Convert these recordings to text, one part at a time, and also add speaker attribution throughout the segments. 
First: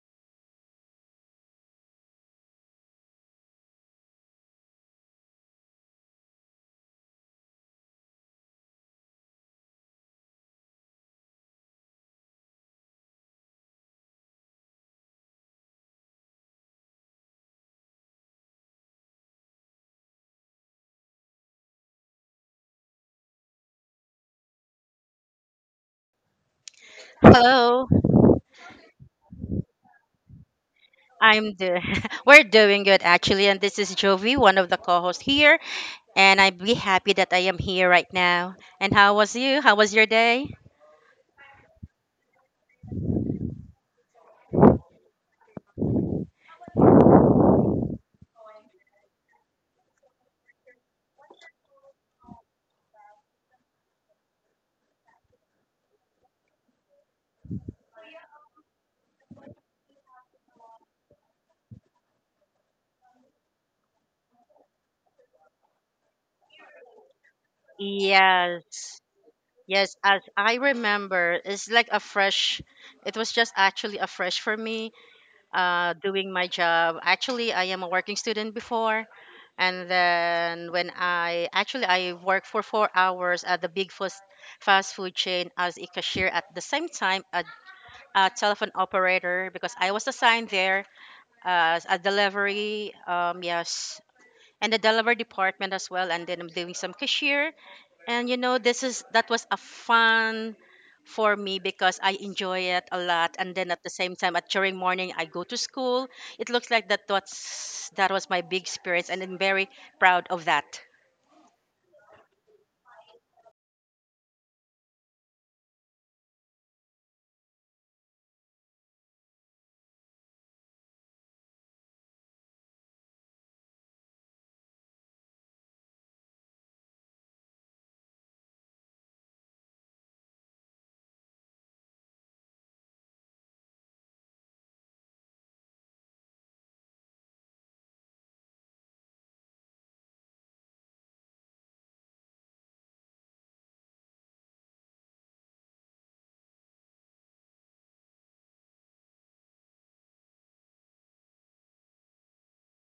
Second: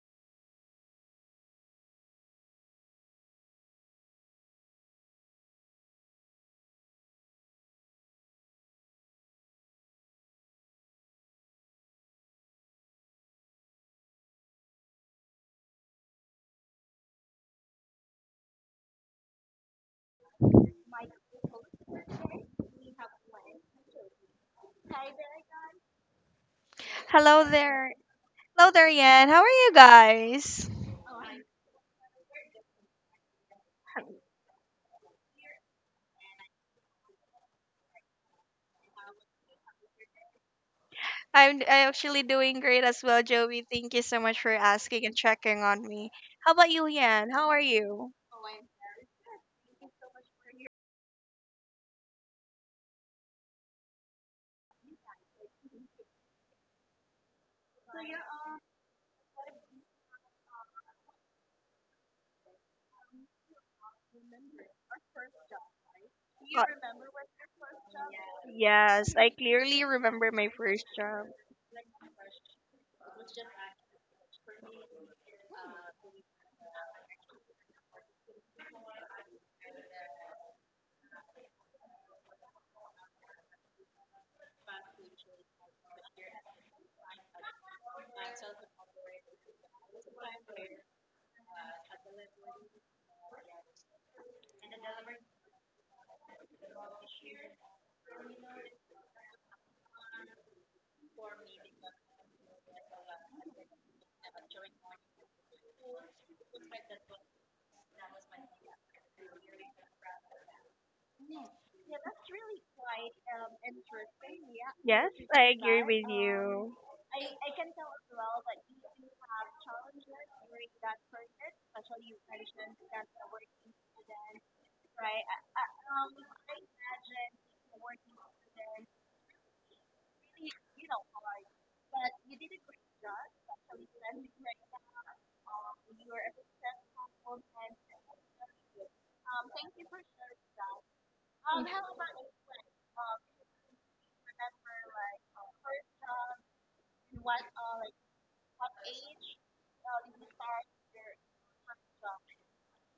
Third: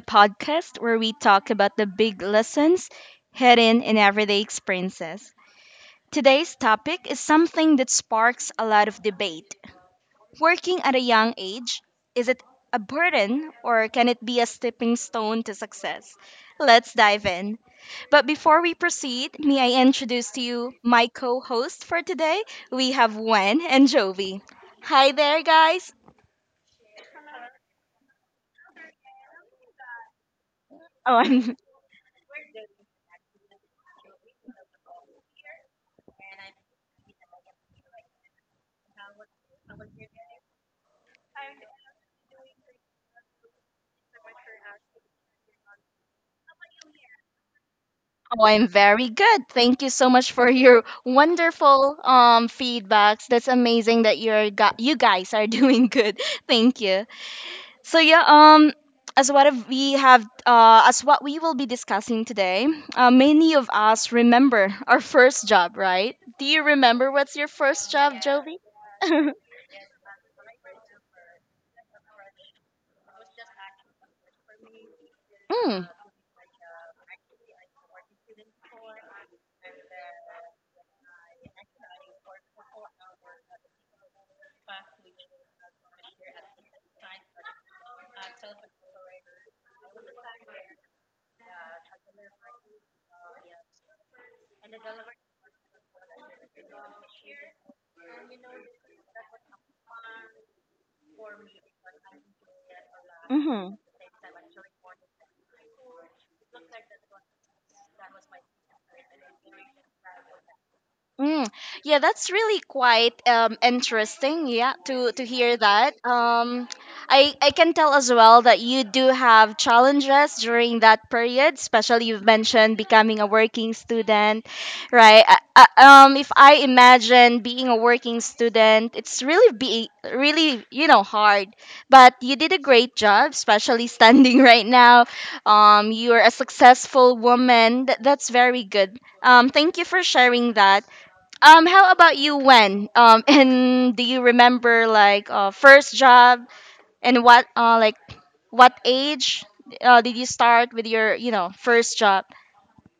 Speaker 1: podcast where we talk about the big lessons hidden in everyday experiences. Today's topic is something that sparks a lot of debate. Working at a young age, is it a burden or can it be a stepping stone to success? Let's dive in. But before we proceed, may I introduce to you my co host for today? We have Wen and Jovi. Hi there, guys.
Speaker 2: Hello
Speaker 3: Hello,
Speaker 2: there. Hello there, Yan. How are you guys?
Speaker 1: Oh,
Speaker 3: I'm
Speaker 1: I'm.
Speaker 3: the. We're doing good actually, and this is Jovi, one of the co-hosts here, and I'm be happy that I am here right now. And how was you? How was your day?
Speaker 2: I'm actually doing great as well, Joey. Thank you so much for asking and checking on me. How about you, Yan? How are you?
Speaker 1: Oh, I'm very good. Thank you so much for your wonderful feedbacks. That's amazing that you guys are doing good. Thank you. So yeah, as what if we have as what we will be discussing today, many of us remember our first job, right? Do you
Speaker 2: Uh,
Speaker 1: remember what's your first job, Jovi?
Speaker 3: Yes,
Speaker 2: yes, I clearly
Speaker 3: yes. As
Speaker 2: remember my
Speaker 3: I
Speaker 2: first job.
Speaker 3: remember, it's like a fresh. It was just actually a fresh for me. Doing my job. Actually, I am a working student before, and then when I worked for 4 hours at the big fast food chain as a cashier, at the same time a A telephone operator because I was assigned there as a delivery, yes, and the delivery department as well. And then I'm doing some cashier. And you know, this is that was a fun for me because I enjoy it a lot. And then
Speaker 1: Mm.
Speaker 3: at the same time, at during morning, I go to school. It looks like that was my big experience, and I'm very proud of that.
Speaker 1: Mm, yeah, that's really quite interesting. Yeah,
Speaker 2: Yes,
Speaker 1: to
Speaker 2: I
Speaker 1: hear
Speaker 2: agree
Speaker 1: that.
Speaker 2: with
Speaker 1: Um,
Speaker 2: you.
Speaker 1: I I can tell as well that you do have challenges during that period, especially you've mentioned becoming a working student, right? If I imagine being a working student, it's really be really you know hard, but you did a great job, especially standing right now. You are a successful woman. That's very good. Thank you for sharing that. How about you, When? And do you remember like first job and what like what age did you start with your first job?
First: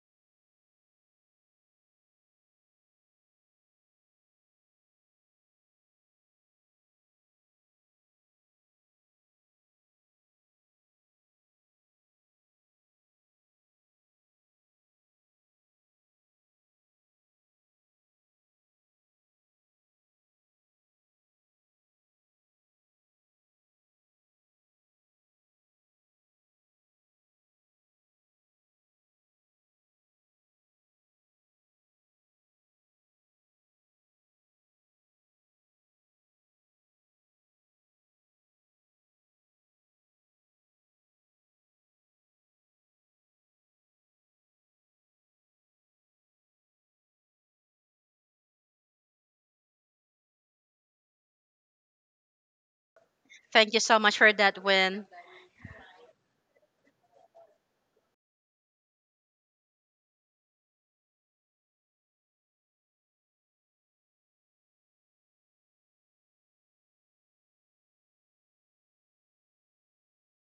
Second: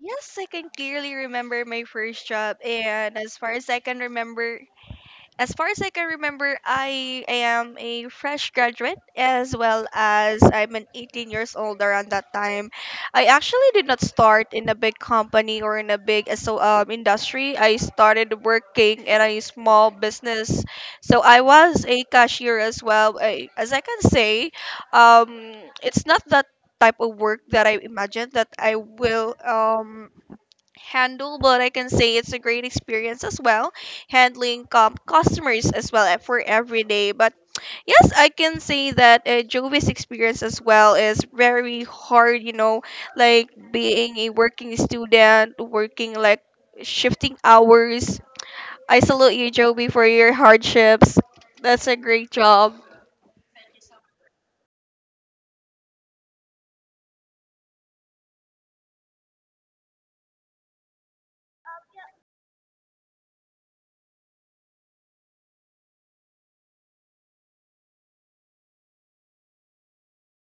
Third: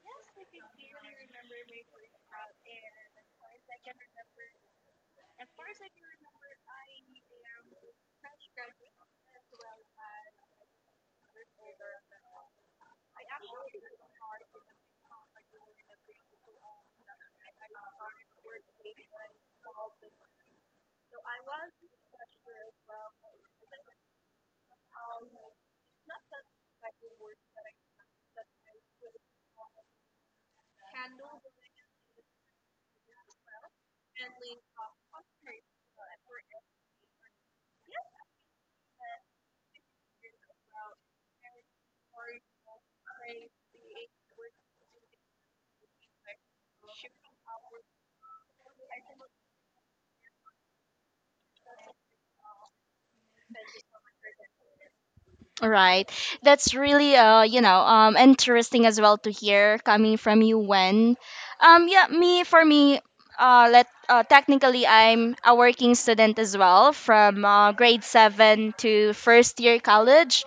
Speaker 2: Yes, I can clearly remember my first job, and as far as I can remember, as far as I can remember, I am a fresh graduate as well as I'm an 18 years old around that time. I actually did not start in a big company or in a big industry. I started working in a small business. So I was a cashier as well. I, as I can say, um, it's not that type of work that I imagined that I will handle, but I can say it's a great experience as well, handling customers as well for every day. But yes, I can say that Jovi's experience as well is very hard, you know, like being a working student, working like shifting hours. I salute you, Jovi, for your hardships. That's a great job.
Speaker 3: Thank you so much for that, Win.
Speaker 1: Right, that's really interesting as well to hear coming from you when, yeah, me for me let technically I'm a working student as well from grade seven to first year college.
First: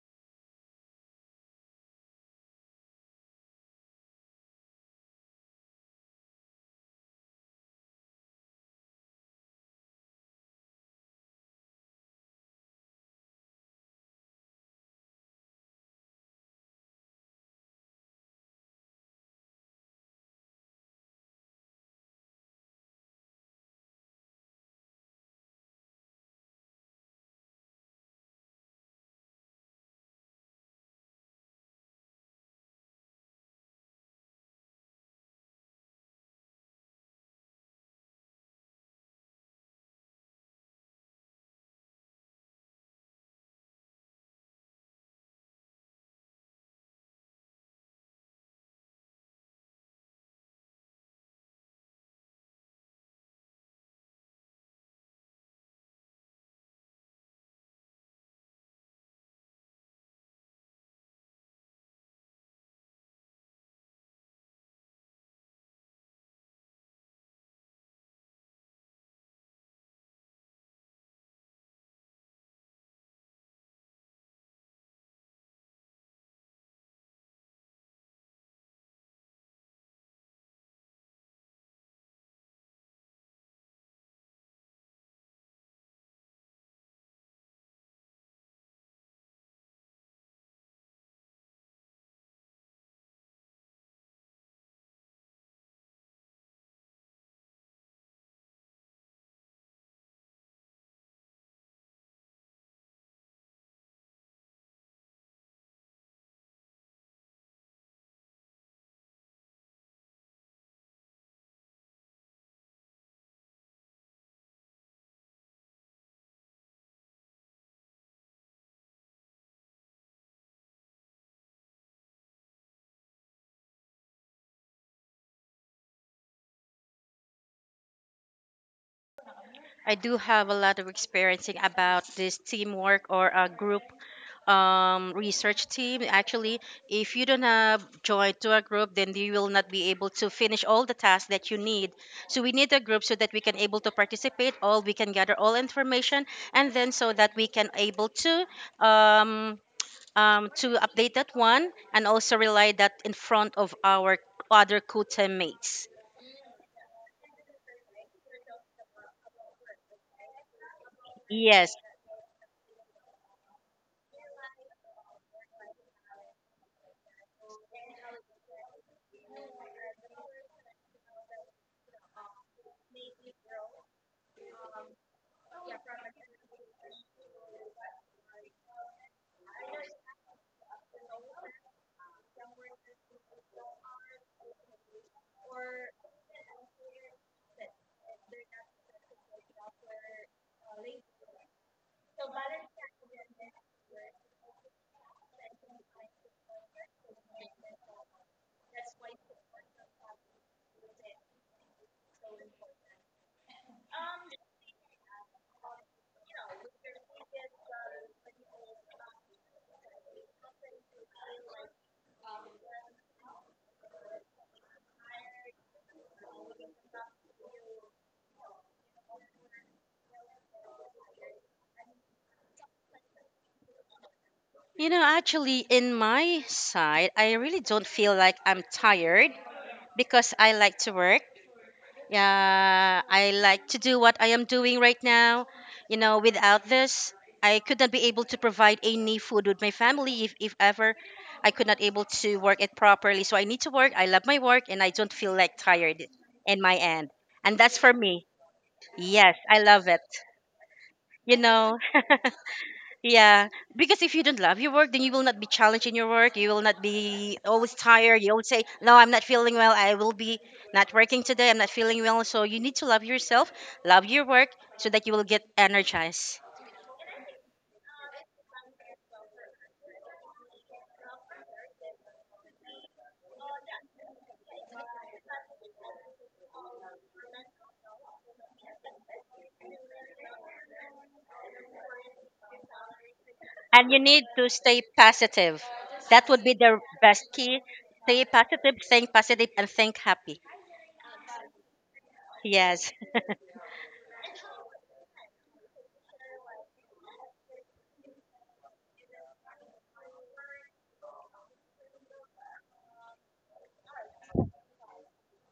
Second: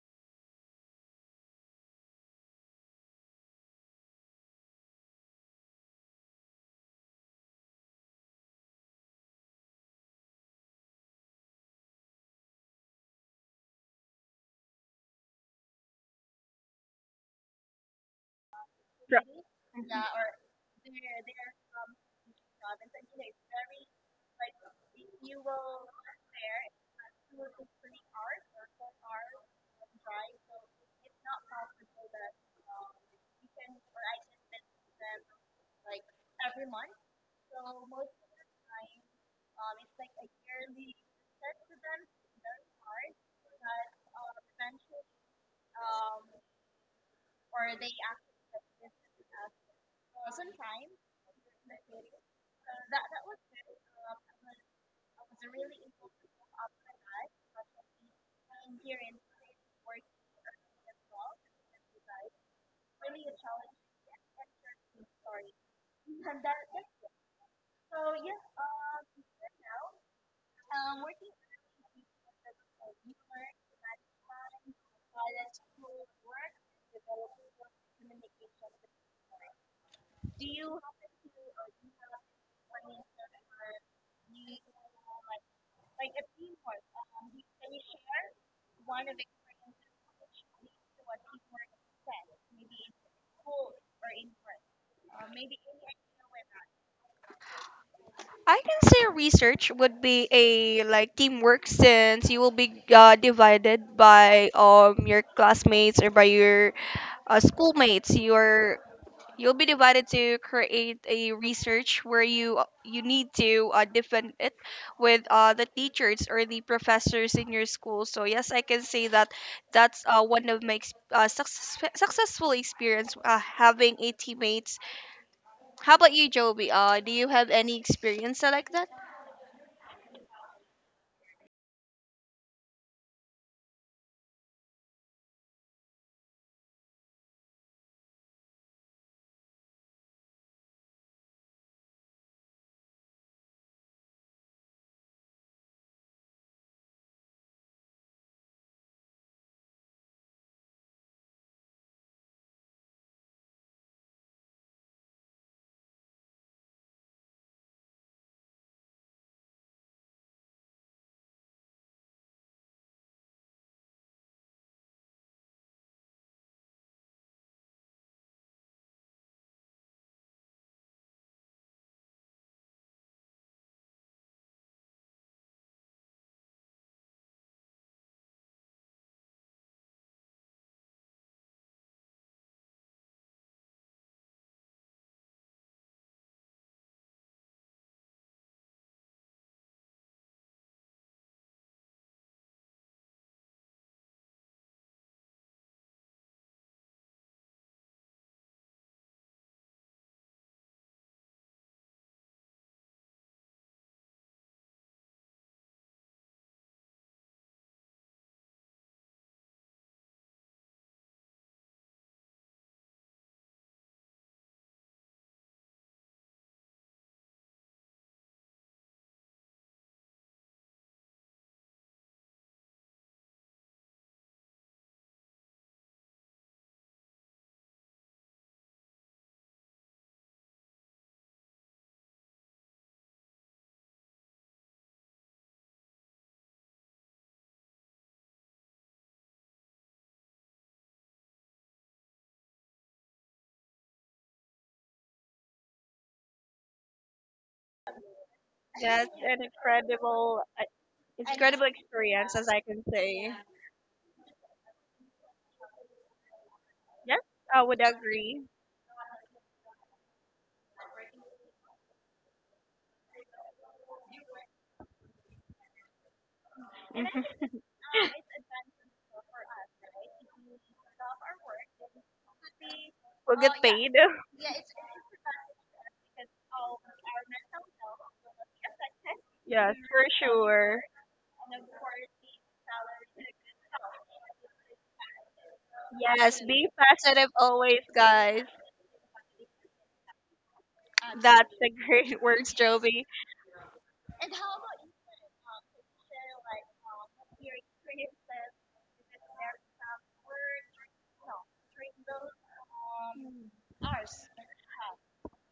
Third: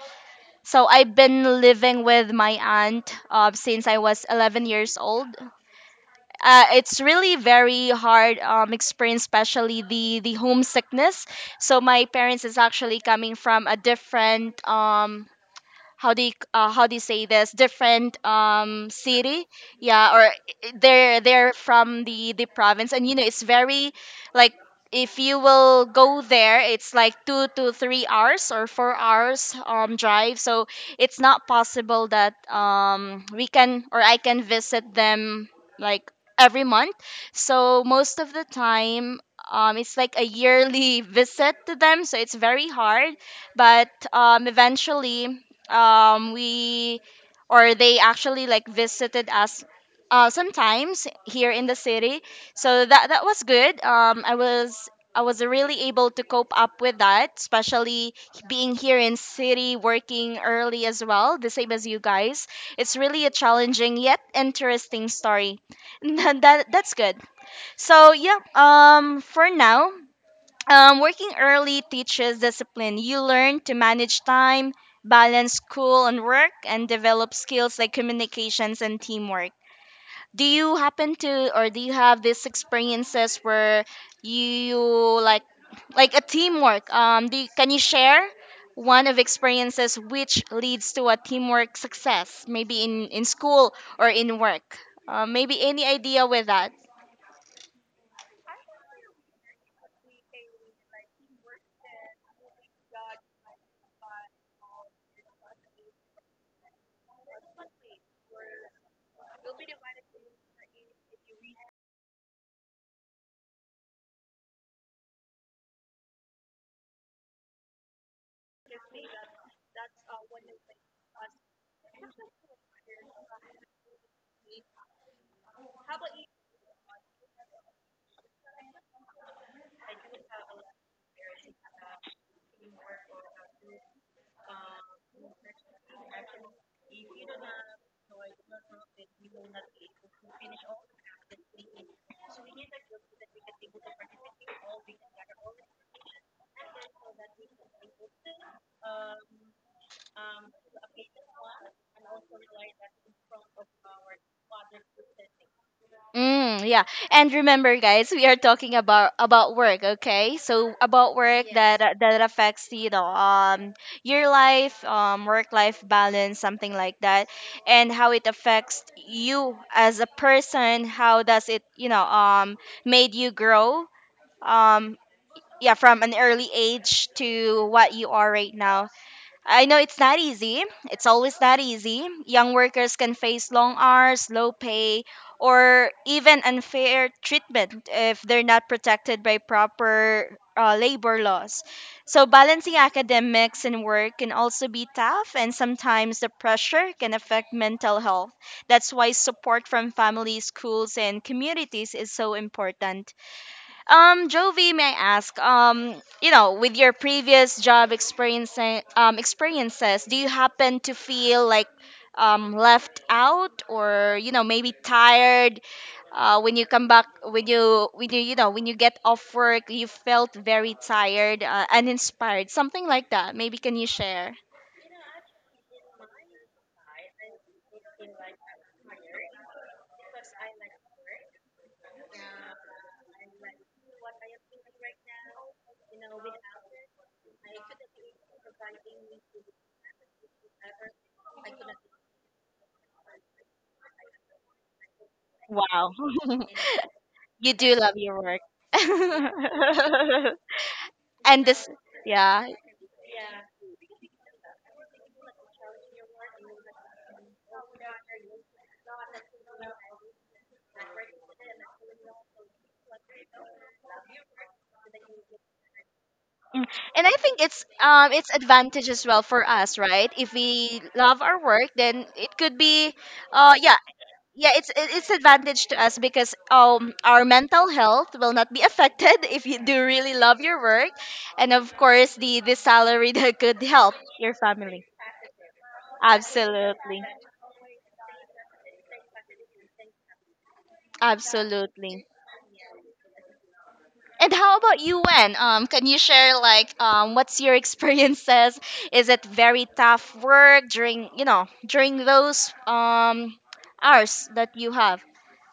Speaker 1: So I've been living with my aunt since I was 11 years old. It's really very hard experience, especially the homesickness. So my parents is actually coming from a different how do you say this different city, yeah, or they're from the province. And it's very like if you will go there it's like 2 to 3 hours or 4 hours drive, so it's not possible that we can or I can visit them like every month. So most of the time, it's like a yearly visit to them, so it's very hard, but eventually, we or they actually like visited us sometimes here in the city. So that was good. I was really able to cope up with that, especially being here in city, working early as well, the same as you guys. It's really a challenging yet interesting story. That's good. So yeah, for now, working early teaches discipline. You learn to manage time, balance school and work, and develop skills like communications and teamwork. Do you happen to, or do you have these experiences where you like, like a teamwork? Can you share one of experiences which leads to a teamwork success, maybe in school or in work? Maybe any idea with that?
Speaker 2: I can say research would be a like teamwork since you will be divided by your classmates or by your schoolmates. Your You'll be divided to create a research where you you need to defend it with the teachers or the professors in your school. So yes, I can say that that's one of my successful experience having a teammates. How about you, Joby? Do you have any experience like that?
Speaker 3: I do have a lot of experiencing about this teamwork or a group research team. Actually, if you don't have joined to a group, then you will not be able to finish all the tasks that you need. So we need a group so that we can able to participate all, we can gather all information, and then so that we can able um, to update that one and also rely that in front of our other co-teammates.
Speaker 1: Mm, yeah. And remember, guys, we are talking about work, okay? So about work
Speaker 3: Yes.
Speaker 1: that affects your life, work life balance, something like that, and how it affects you as a person. How does it, made you grow? Um yeah, from an early age to what you are right now. I know it's not easy. It's always not easy. Young workers can face long hours, low pay, or even unfair treatment if they're not protected by proper labor laws. So, balancing academics and work can also be tough, and sometimes the pressure can affect mental health. That's why support from families, schools, and communities is so important. Jovi, may I ask, with your previous job experience, experiences, do you happen to feel like left out, or maybe tired when you come back, when you get off work, you felt very tired, uninspired, something like that. Maybe can you share?
Speaker 3: You know, actually, in my side, I really don't feel like I'm tired because I like to work. Yeah, I like to do what I am doing right now. You know, without this, I could not be able to provide any food with my family if ever I could not able to work it properly. So I need to work. I love my work and I don't feel like
Speaker 1: Wow.
Speaker 3: tired in my end.
Speaker 1: You
Speaker 3: And
Speaker 1: do
Speaker 3: that's for
Speaker 1: love your
Speaker 3: me.
Speaker 1: work.
Speaker 2: Yes.
Speaker 3: Yes, I love it.
Speaker 2: It's
Speaker 3: You
Speaker 2: And
Speaker 1: And
Speaker 2: incredible
Speaker 1: this,
Speaker 3: know,
Speaker 2: experience,
Speaker 1: yeah.
Speaker 2: as I can say.
Speaker 3: yeah, because if you don't love your work, then you will not be challenged in your work. You will not
Speaker 2: Yes,
Speaker 3: be
Speaker 2: I
Speaker 3: always
Speaker 2: would
Speaker 3: tired. You will
Speaker 2: agree.
Speaker 3: say, "No, I'm not feeling well. I will be not working today. I'm not feeling well." So you need to love yourself, love your work, so that you will get energized.
Speaker 1: And I
Speaker 2: Mhm.
Speaker 1: think it's advantage as well for us, right? If we love our work, then it could be,
Speaker 2: We'll get
Speaker 1: yeah,
Speaker 2: paid.
Speaker 1: yeah, it's advantage to us because our mental health will not be affected if you
Speaker 2: Yes,
Speaker 1: do
Speaker 2: for
Speaker 1: really love your
Speaker 2: sure.
Speaker 1: work, and of course the salary that could
Speaker 3: And
Speaker 1: help
Speaker 3: you need
Speaker 1: your
Speaker 3: to stay
Speaker 1: family.
Speaker 3: positive. That would
Speaker 2: Yes,
Speaker 3: be
Speaker 2: be
Speaker 3: the
Speaker 1: Absolutely,
Speaker 3: best
Speaker 2: positive
Speaker 3: key.
Speaker 2: always,
Speaker 3: Stay
Speaker 2: guys.
Speaker 3: positive, think positive, and think happy.
Speaker 2: That's the
Speaker 1: absolutely.
Speaker 2: great words,
Speaker 3: Yes.
Speaker 2: Jovi.
Speaker 1: And how about you, Wen? Can you share like what's your experiences? Is it very tough work during those hours that you have?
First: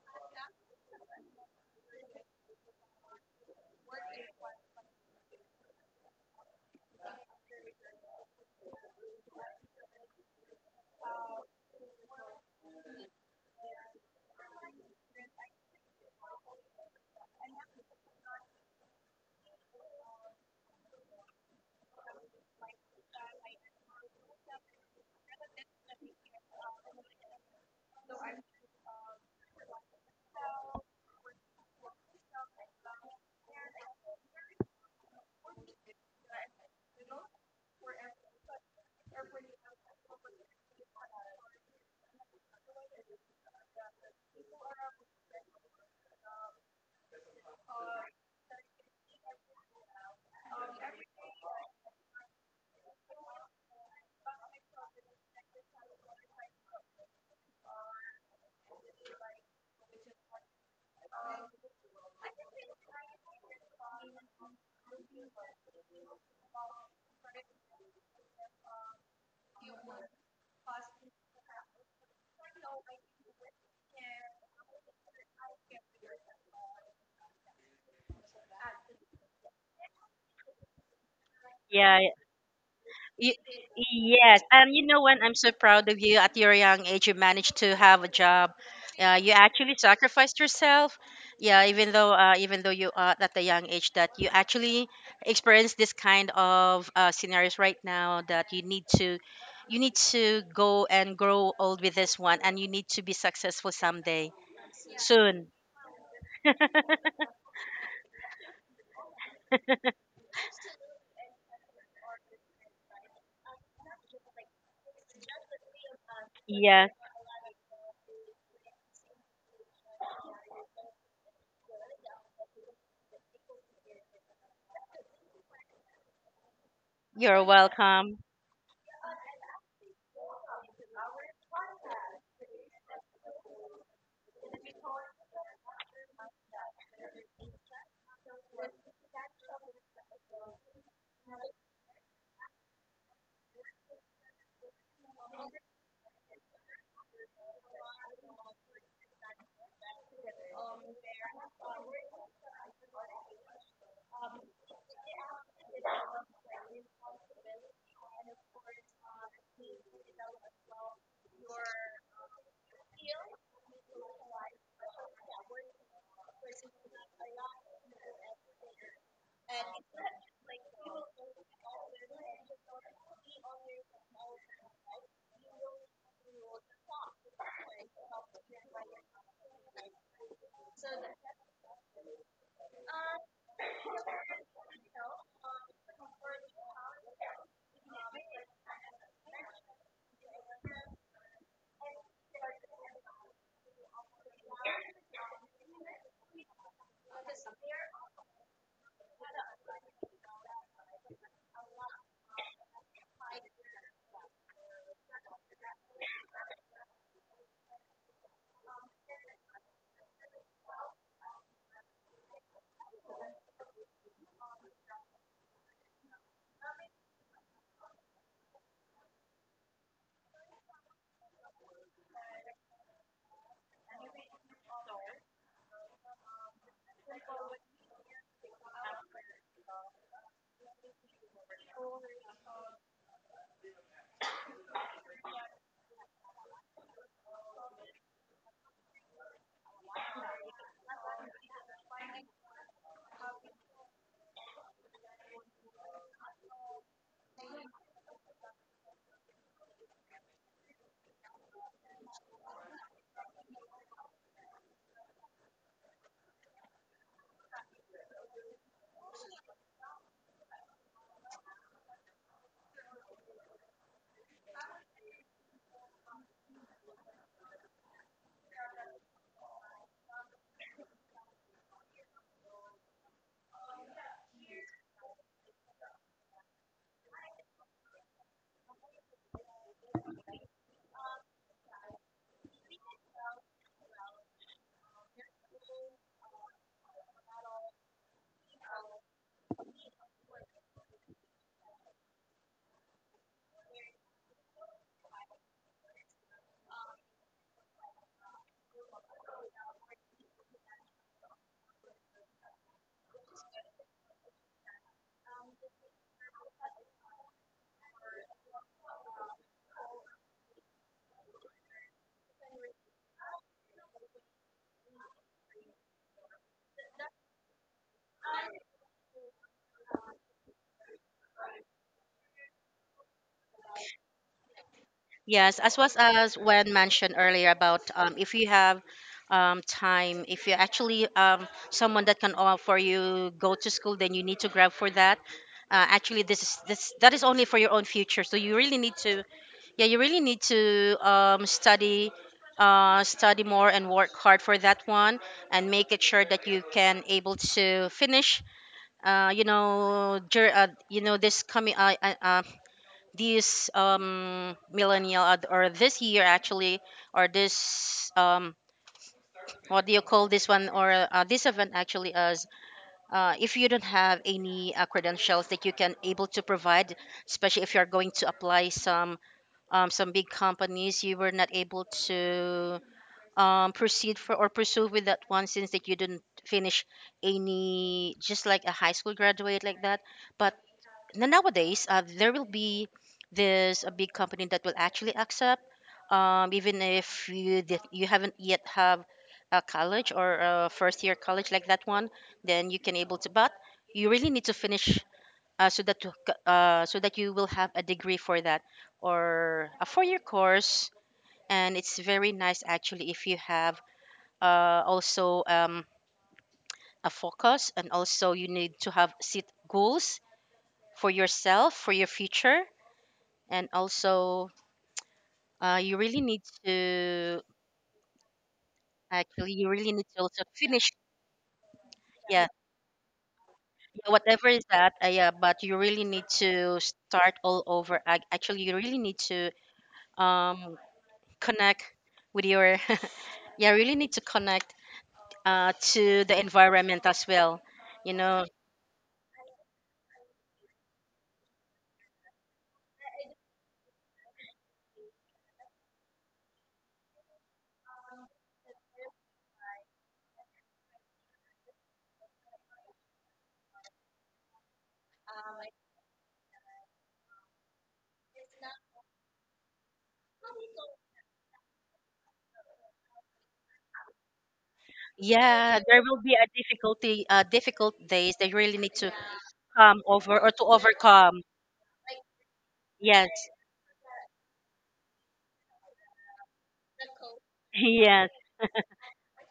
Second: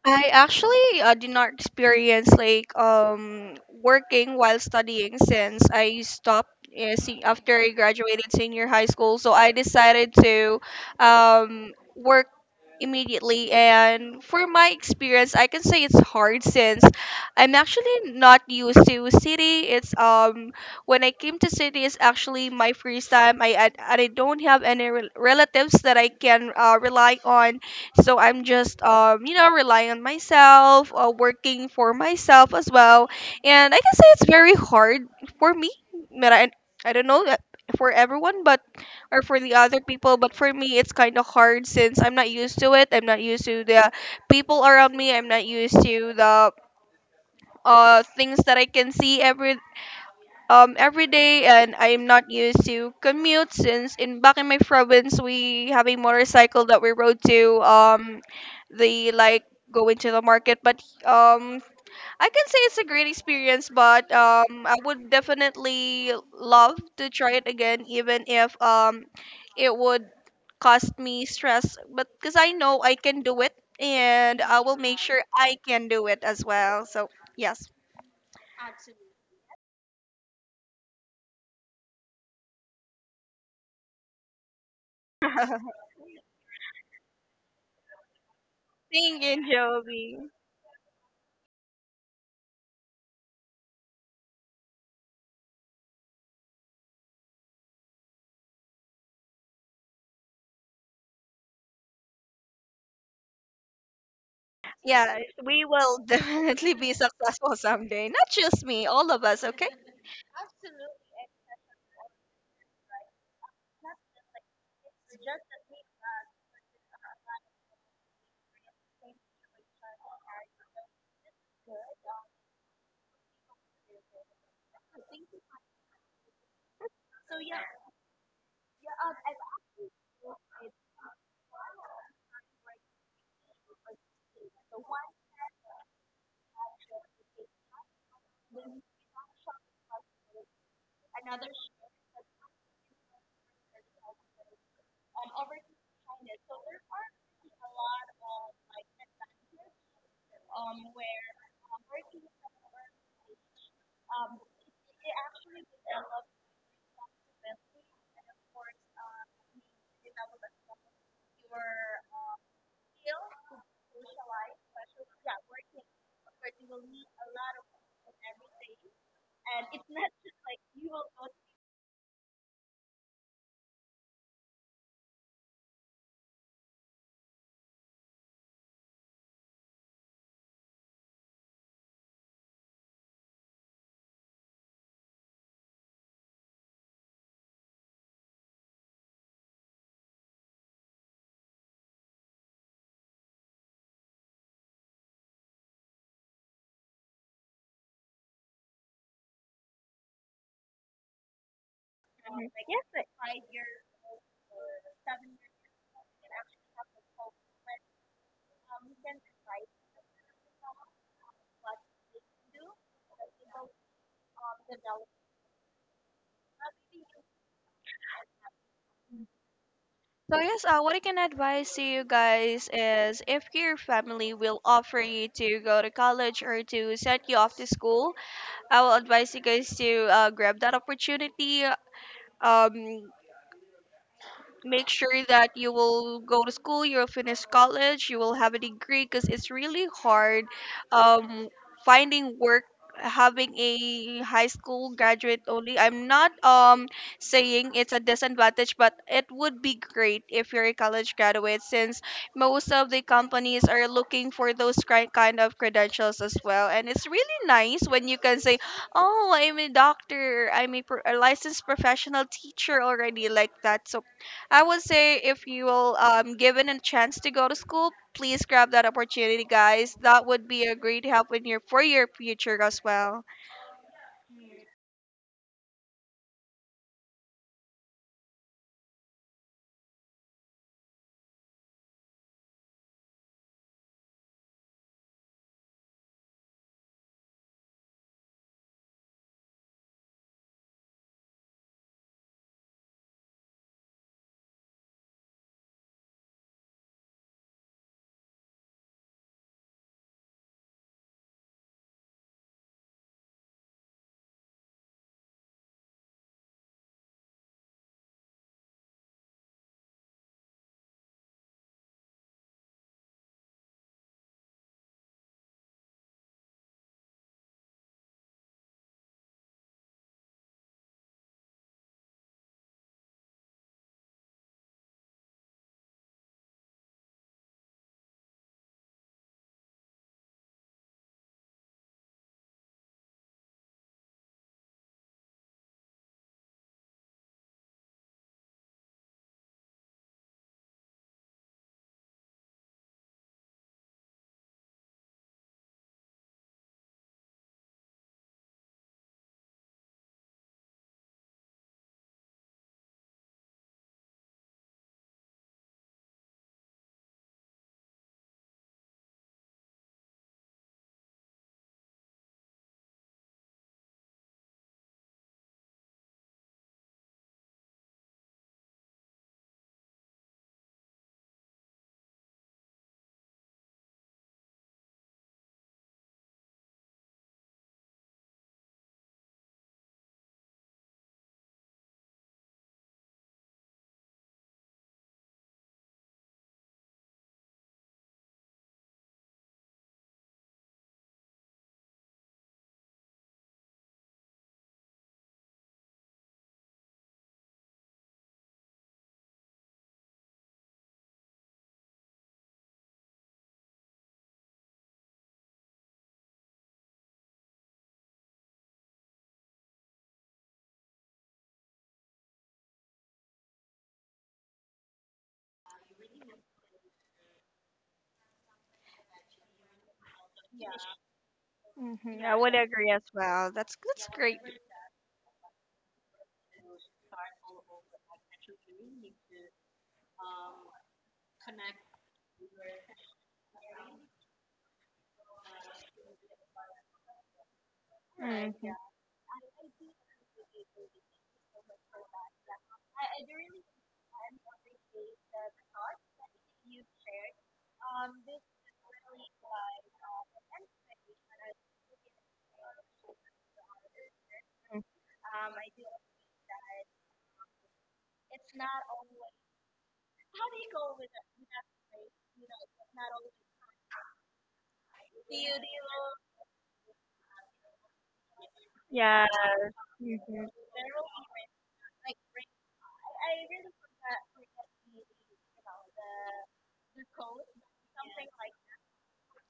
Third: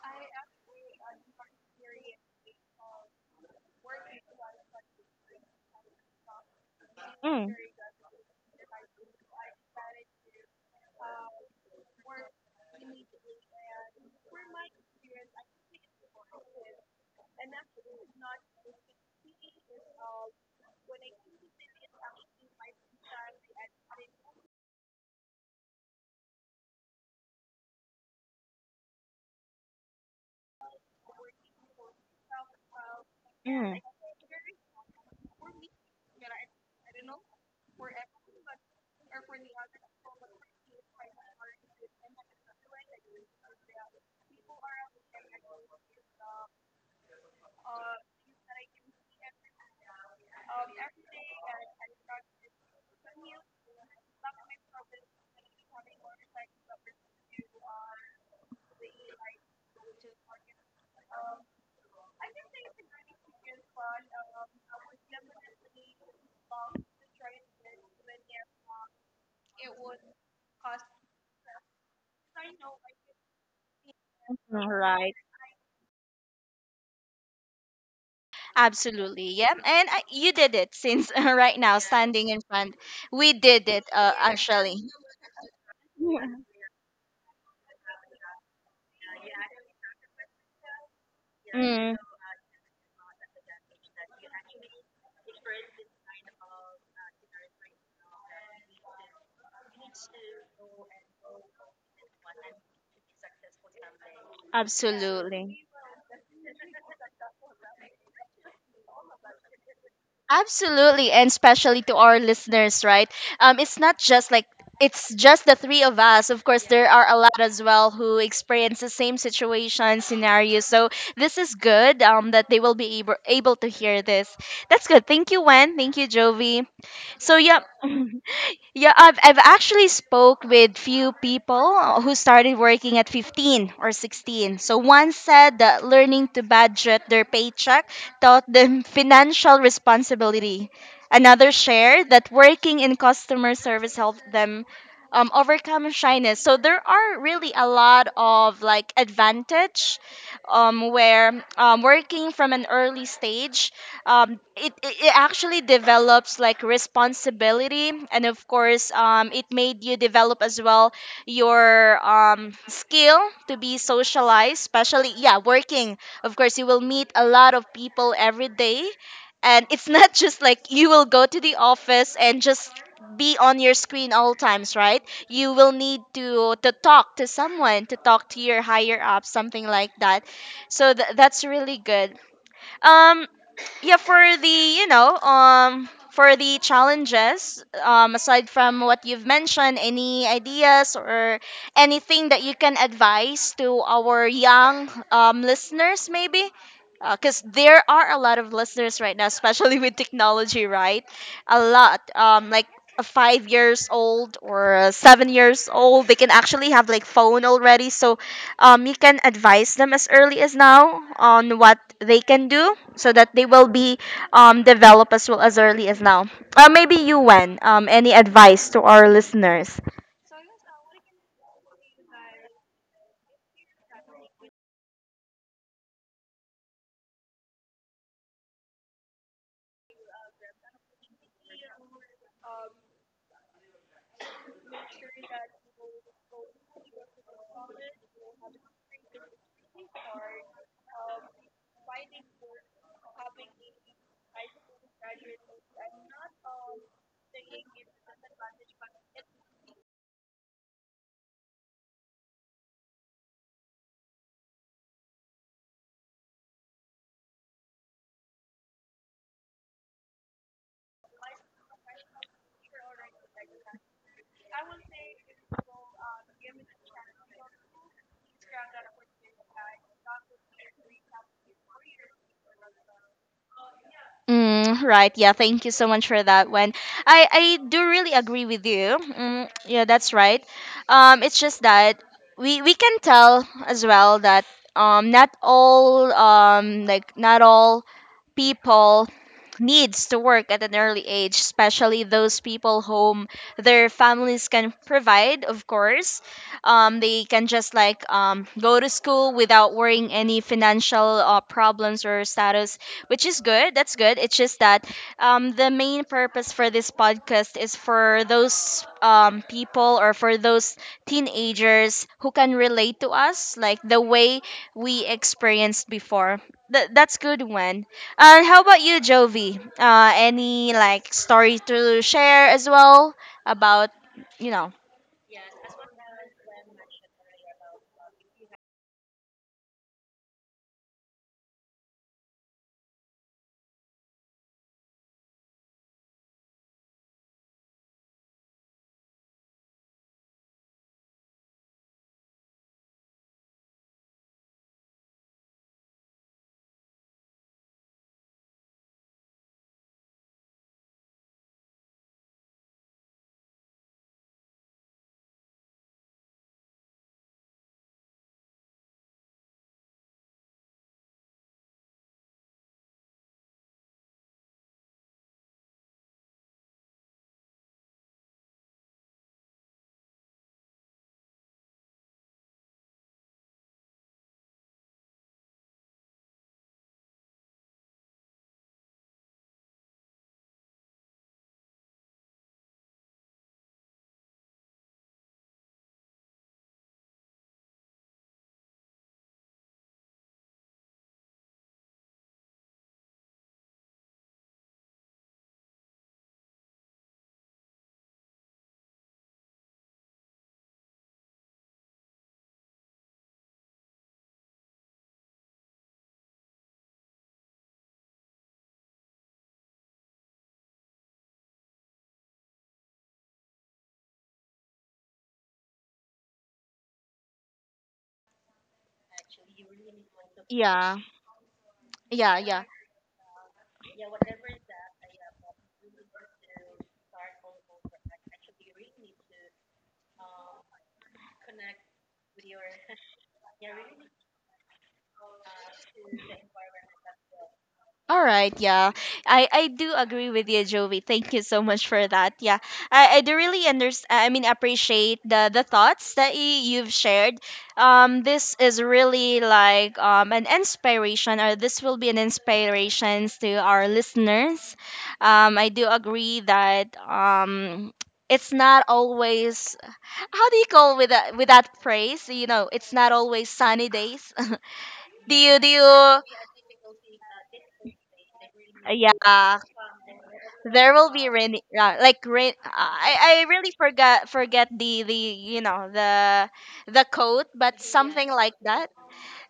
Speaker 2: I actually did not experience like working while studying since I stopped
Speaker 1: Mm,
Speaker 2: after I graduated senior high school. So I decided to work immediately. And for my experience I can say it's hard since I'm actually not used to city. It's when I came to city is actually my first time. I don't have any relatives that I can rely on, so I'm just you know relying on myself, working for myself as well, and I
Speaker 1: mm,
Speaker 2: can say it's very hard for me. But I don't know that for everyone, but or for the other people, but for me it's kind of hard since I'm not used to it. I'm not used to the people around me. I'm not used to the things that I can see every day, and I'm not used to commute since in back in my province we have a motorcycle that we rode to the like go into the market. But um, I can say it's a great experience, but I would definitely love to try it again, even if it would cost me stress. But because I know I can do it, and I
Speaker 1: mm,
Speaker 2: will make
Speaker 1: right.
Speaker 2: sure I can do it as well. So yes,
Speaker 1: Absolutely. Yeah. And you did it since right now
Speaker 3: Yeah,
Speaker 1: standing in front. We
Speaker 3: Y-
Speaker 1: did it
Speaker 3: yes.
Speaker 1: actually.
Speaker 3: You know what? I'm so
Speaker 2: thank
Speaker 3: proud of you. At your young age, you managed to have a job. You
Speaker 2: you,
Speaker 3: actually
Speaker 2: Joby.
Speaker 3: sacrificed yourself. Yeah, even
Speaker 1: Mm,
Speaker 3: though uh, even though you are at the young age that you actually experience this kind of scenarios right now that you need to go and grow old with this one and you need to be successful someday
Speaker 2: Yeah,
Speaker 3: soon.
Speaker 2: we
Speaker 1: absolutely.
Speaker 2: will definitely be successful someday. Not just me, all of us, okay?
Speaker 1: Absolutely, and especially to our listeners, right? It's not just like it's just the three of us. Of course,
Speaker 3: Yes,
Speaker 1: there are a lot as well who experience the same situation scenario. So this is good. That they will be able, to hear this. That's good. Thank you, Wen. Thank you, Jovi. So
Speaker 3: you're
Speaker 1: yeah.
Speaker 3: welcome.
Speaker 1: Yeah, I've actually spoke with few people who started working at 15 or 16. So one said that learning to budget their paycheck taught them financial responsibility. Another shared that working in customer service helped them overcome shyness. So there are really a lot of like advantage, where working from an early stage, it actually develops like responsibility, and of course it made you develop as well your skill to be socialized, especially yeah working. Of course, you will meet a lot of people every day, and it's not just like you will go to the office and just be on your screen all times, right? You will need to talk to someone, to talk to your higher up, something like that. So that's really good. Um yeah for the you know um for the challenges, aside from what you've mentioned, any ideas or anything that you can advise to our young listeners, maybe? Because there are a lot of listeners right now, especially with technology, right? A lot,
Speaker 2: Mhm.
Speaker 1: like a
Speaker 2: Yes.
Speaker 1: 5 years old or a 7 years old, they can actually have like phone already, so you can advise them as early as now on what they can do so that they will be developed as well as early as now. Maybe you, Wen, any advice to our listeners?
Speaker 2: So yes, what I can advise to you guys is if your family will offer you to go to college or to send you off to school, I will advise you guys to grab that opportunity. Um, Make sure that you will go to school, you'll finish college, you will have a degree because it's really hard um, finding work having a high school graduate only. I'm not saying it's a disadvantage, but it would be great if you're a college graduate, since most of the companies are looking for those kind of credentials as well. And it's really nice when you can say, oh, I'm a doctor, I'm a licensed professional teacher already, like that. So I would say if you will given a chance to go to school, please grab that opportunity, guys. That would be a great help in your for your future as well.
Speaker 1: Mm, right. Yeah. Thank you so much for that one. I do really agree with you. Mm, yeah, that's right. It's just that we can tell as well that not all, like not all people needs to work at an early age, especially those people whom their families can provide, of course. They can just like go to school without worrying any financial problems or status, which is good. That's good. It's just that the main purpose for this podcast is for those people or for those teenagers who can relate to us, like the way we experienced before. That's good one. How about you, Jovi? Any like story to share as well about you know?
Speaker 3: Yes, as was as when mentioned earlier about if you have time, if you actually someone that can offer you go to school, then you need to grab for that. Actually, this is this that is only for your own future. So you really need to, yeah, you really need to study, study more and work hard for that one, and make it sure that you can able to finish. You know, you know this coming uh, this millennial or this year actually or this what do you call this one or this event actually as if you don't have any credentials that you can able to provide, especially if you're going to apply some big companies, you were not able to proceed for or pursue with that one since that you didn't finish any just like a high school graduate like that. But now nowadays there will be this a big company that will actually accept even if you did, you haven't yet have a college or a first year college like that one. Then you can able to, but you really need to finish so that so that you will have a degree for that or a 4 year course. And it's very nice actually if you have also a focus and also you need to have set goals for yourself for your future. And also you really need to actually you really need to also finish.
Speaker 1: Yeah,
Speaker 2: Mhm, I
Speaker 1: yeah,
Speaker 3: Yeah,
Speaker 2: would
Speaker 1: yeah.
Speaker 2: agree as well. That's
Speaker 3: yeah,
Speaker 2: great.
Speaker 3: whatever is that yeah, but you really need to start all over. Actually you really need to um connect with your yeah, really need to connect to the environment as well, you
Speaker 1: All
Speaker 3: know.
Speaker 1: right, yeah. I do agree with you, Joey. Thank you so much for that. Yeah. I do really understand I mean appreciate the thoughts that you've shared. This is really like an inspiration, or this will be an inspiration to our listeners. I do agree that it's not always how do you call with that phrase? You know, it's not always sunny days. Do
Speaker 3: Yeah,
Speaker 1: you
Speaker 3: there will be a difficulty, difficult days that you really need to
Speaker 1: Yeah.
Speaker 3: come over or to
Speaker 1: There will be
Speaker 3: overcome.
Speaker 1: rain, like rain. I
Speaker 3: Yes.
Speaker 1: I really forgot forget the you know the code, but
Speaker 3: Yes.
Speaker 1: something like that.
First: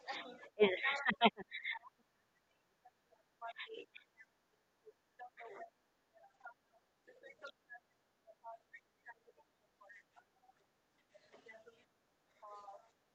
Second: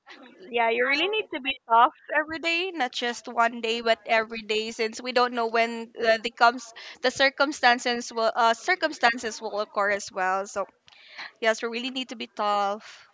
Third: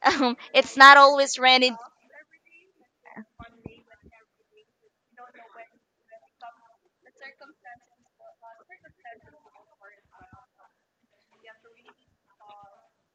Speaker 1: Um,
Speaker 2: Yeah,
Speaker 1: it's
Speaker 2: you
Speaker 1: not
Speaker 2: really need
Speaker 1: always
Speaker 2: to be
Speaker 1: rainy.
Speaker 2: soft every day, not just one day, but every day, since we don't know when the circumstances will occur as well. So yes, we really need to be tough,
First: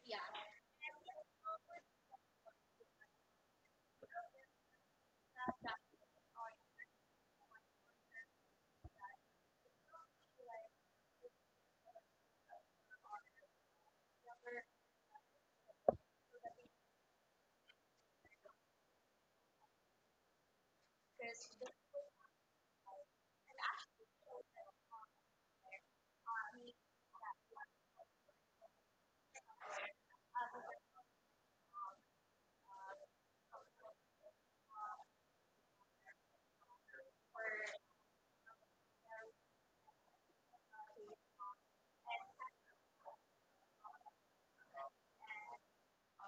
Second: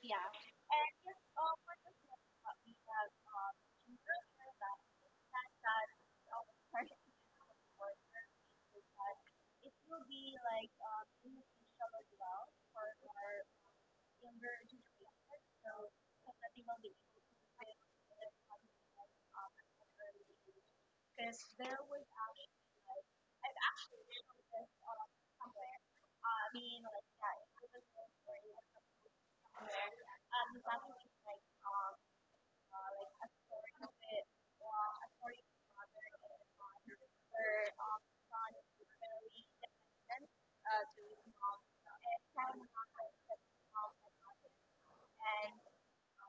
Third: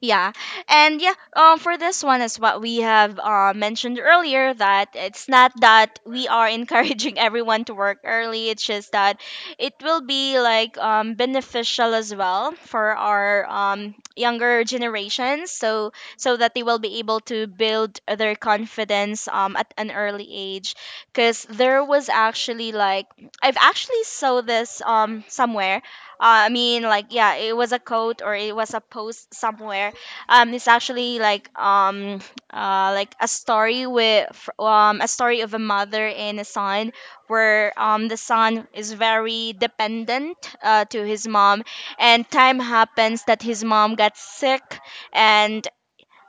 Speaker 1: Yeah. And yeah, for this one is what we have mentioned earlier, that it's not that we are encouraging everyone to work early. It's just that it will be like beneficial as well for our younger generations, so that they will be able to build their confidence at an early age. Because there was actually like I've actually saw this somewhere. I mean, like, yeah, it was a quote or it was a post somewhere. It's actually like a story with a story of a mother and a son, where the son is very dependent to his mom, and time happens that his mom got sick, and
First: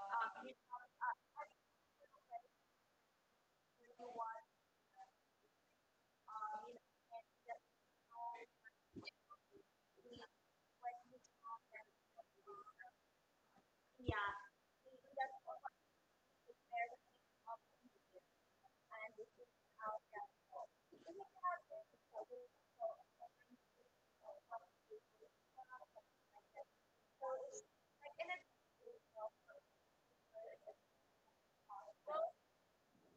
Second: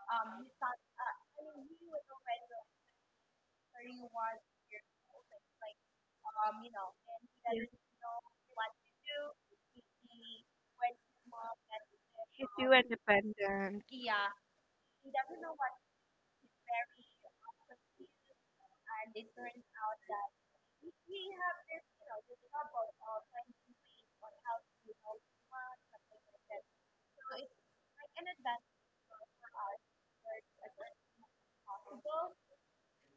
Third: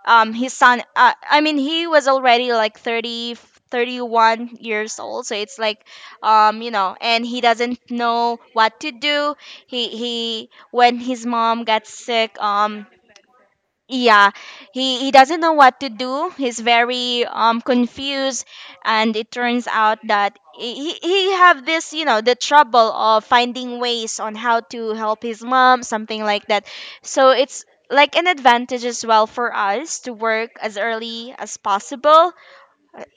Speaker 1: his son he was already like 30, 31 years old. So it's like and he doesn't know what to do. He when his mom got sick,
Speaker 2: too independent.
Speaker 1: yeah. He doesn't know what to do. He's very confused, and it turns out that he have this the trouble of finding ways on how to help his mom, something like that. So it's like an advantage as well for us to work as early as possible.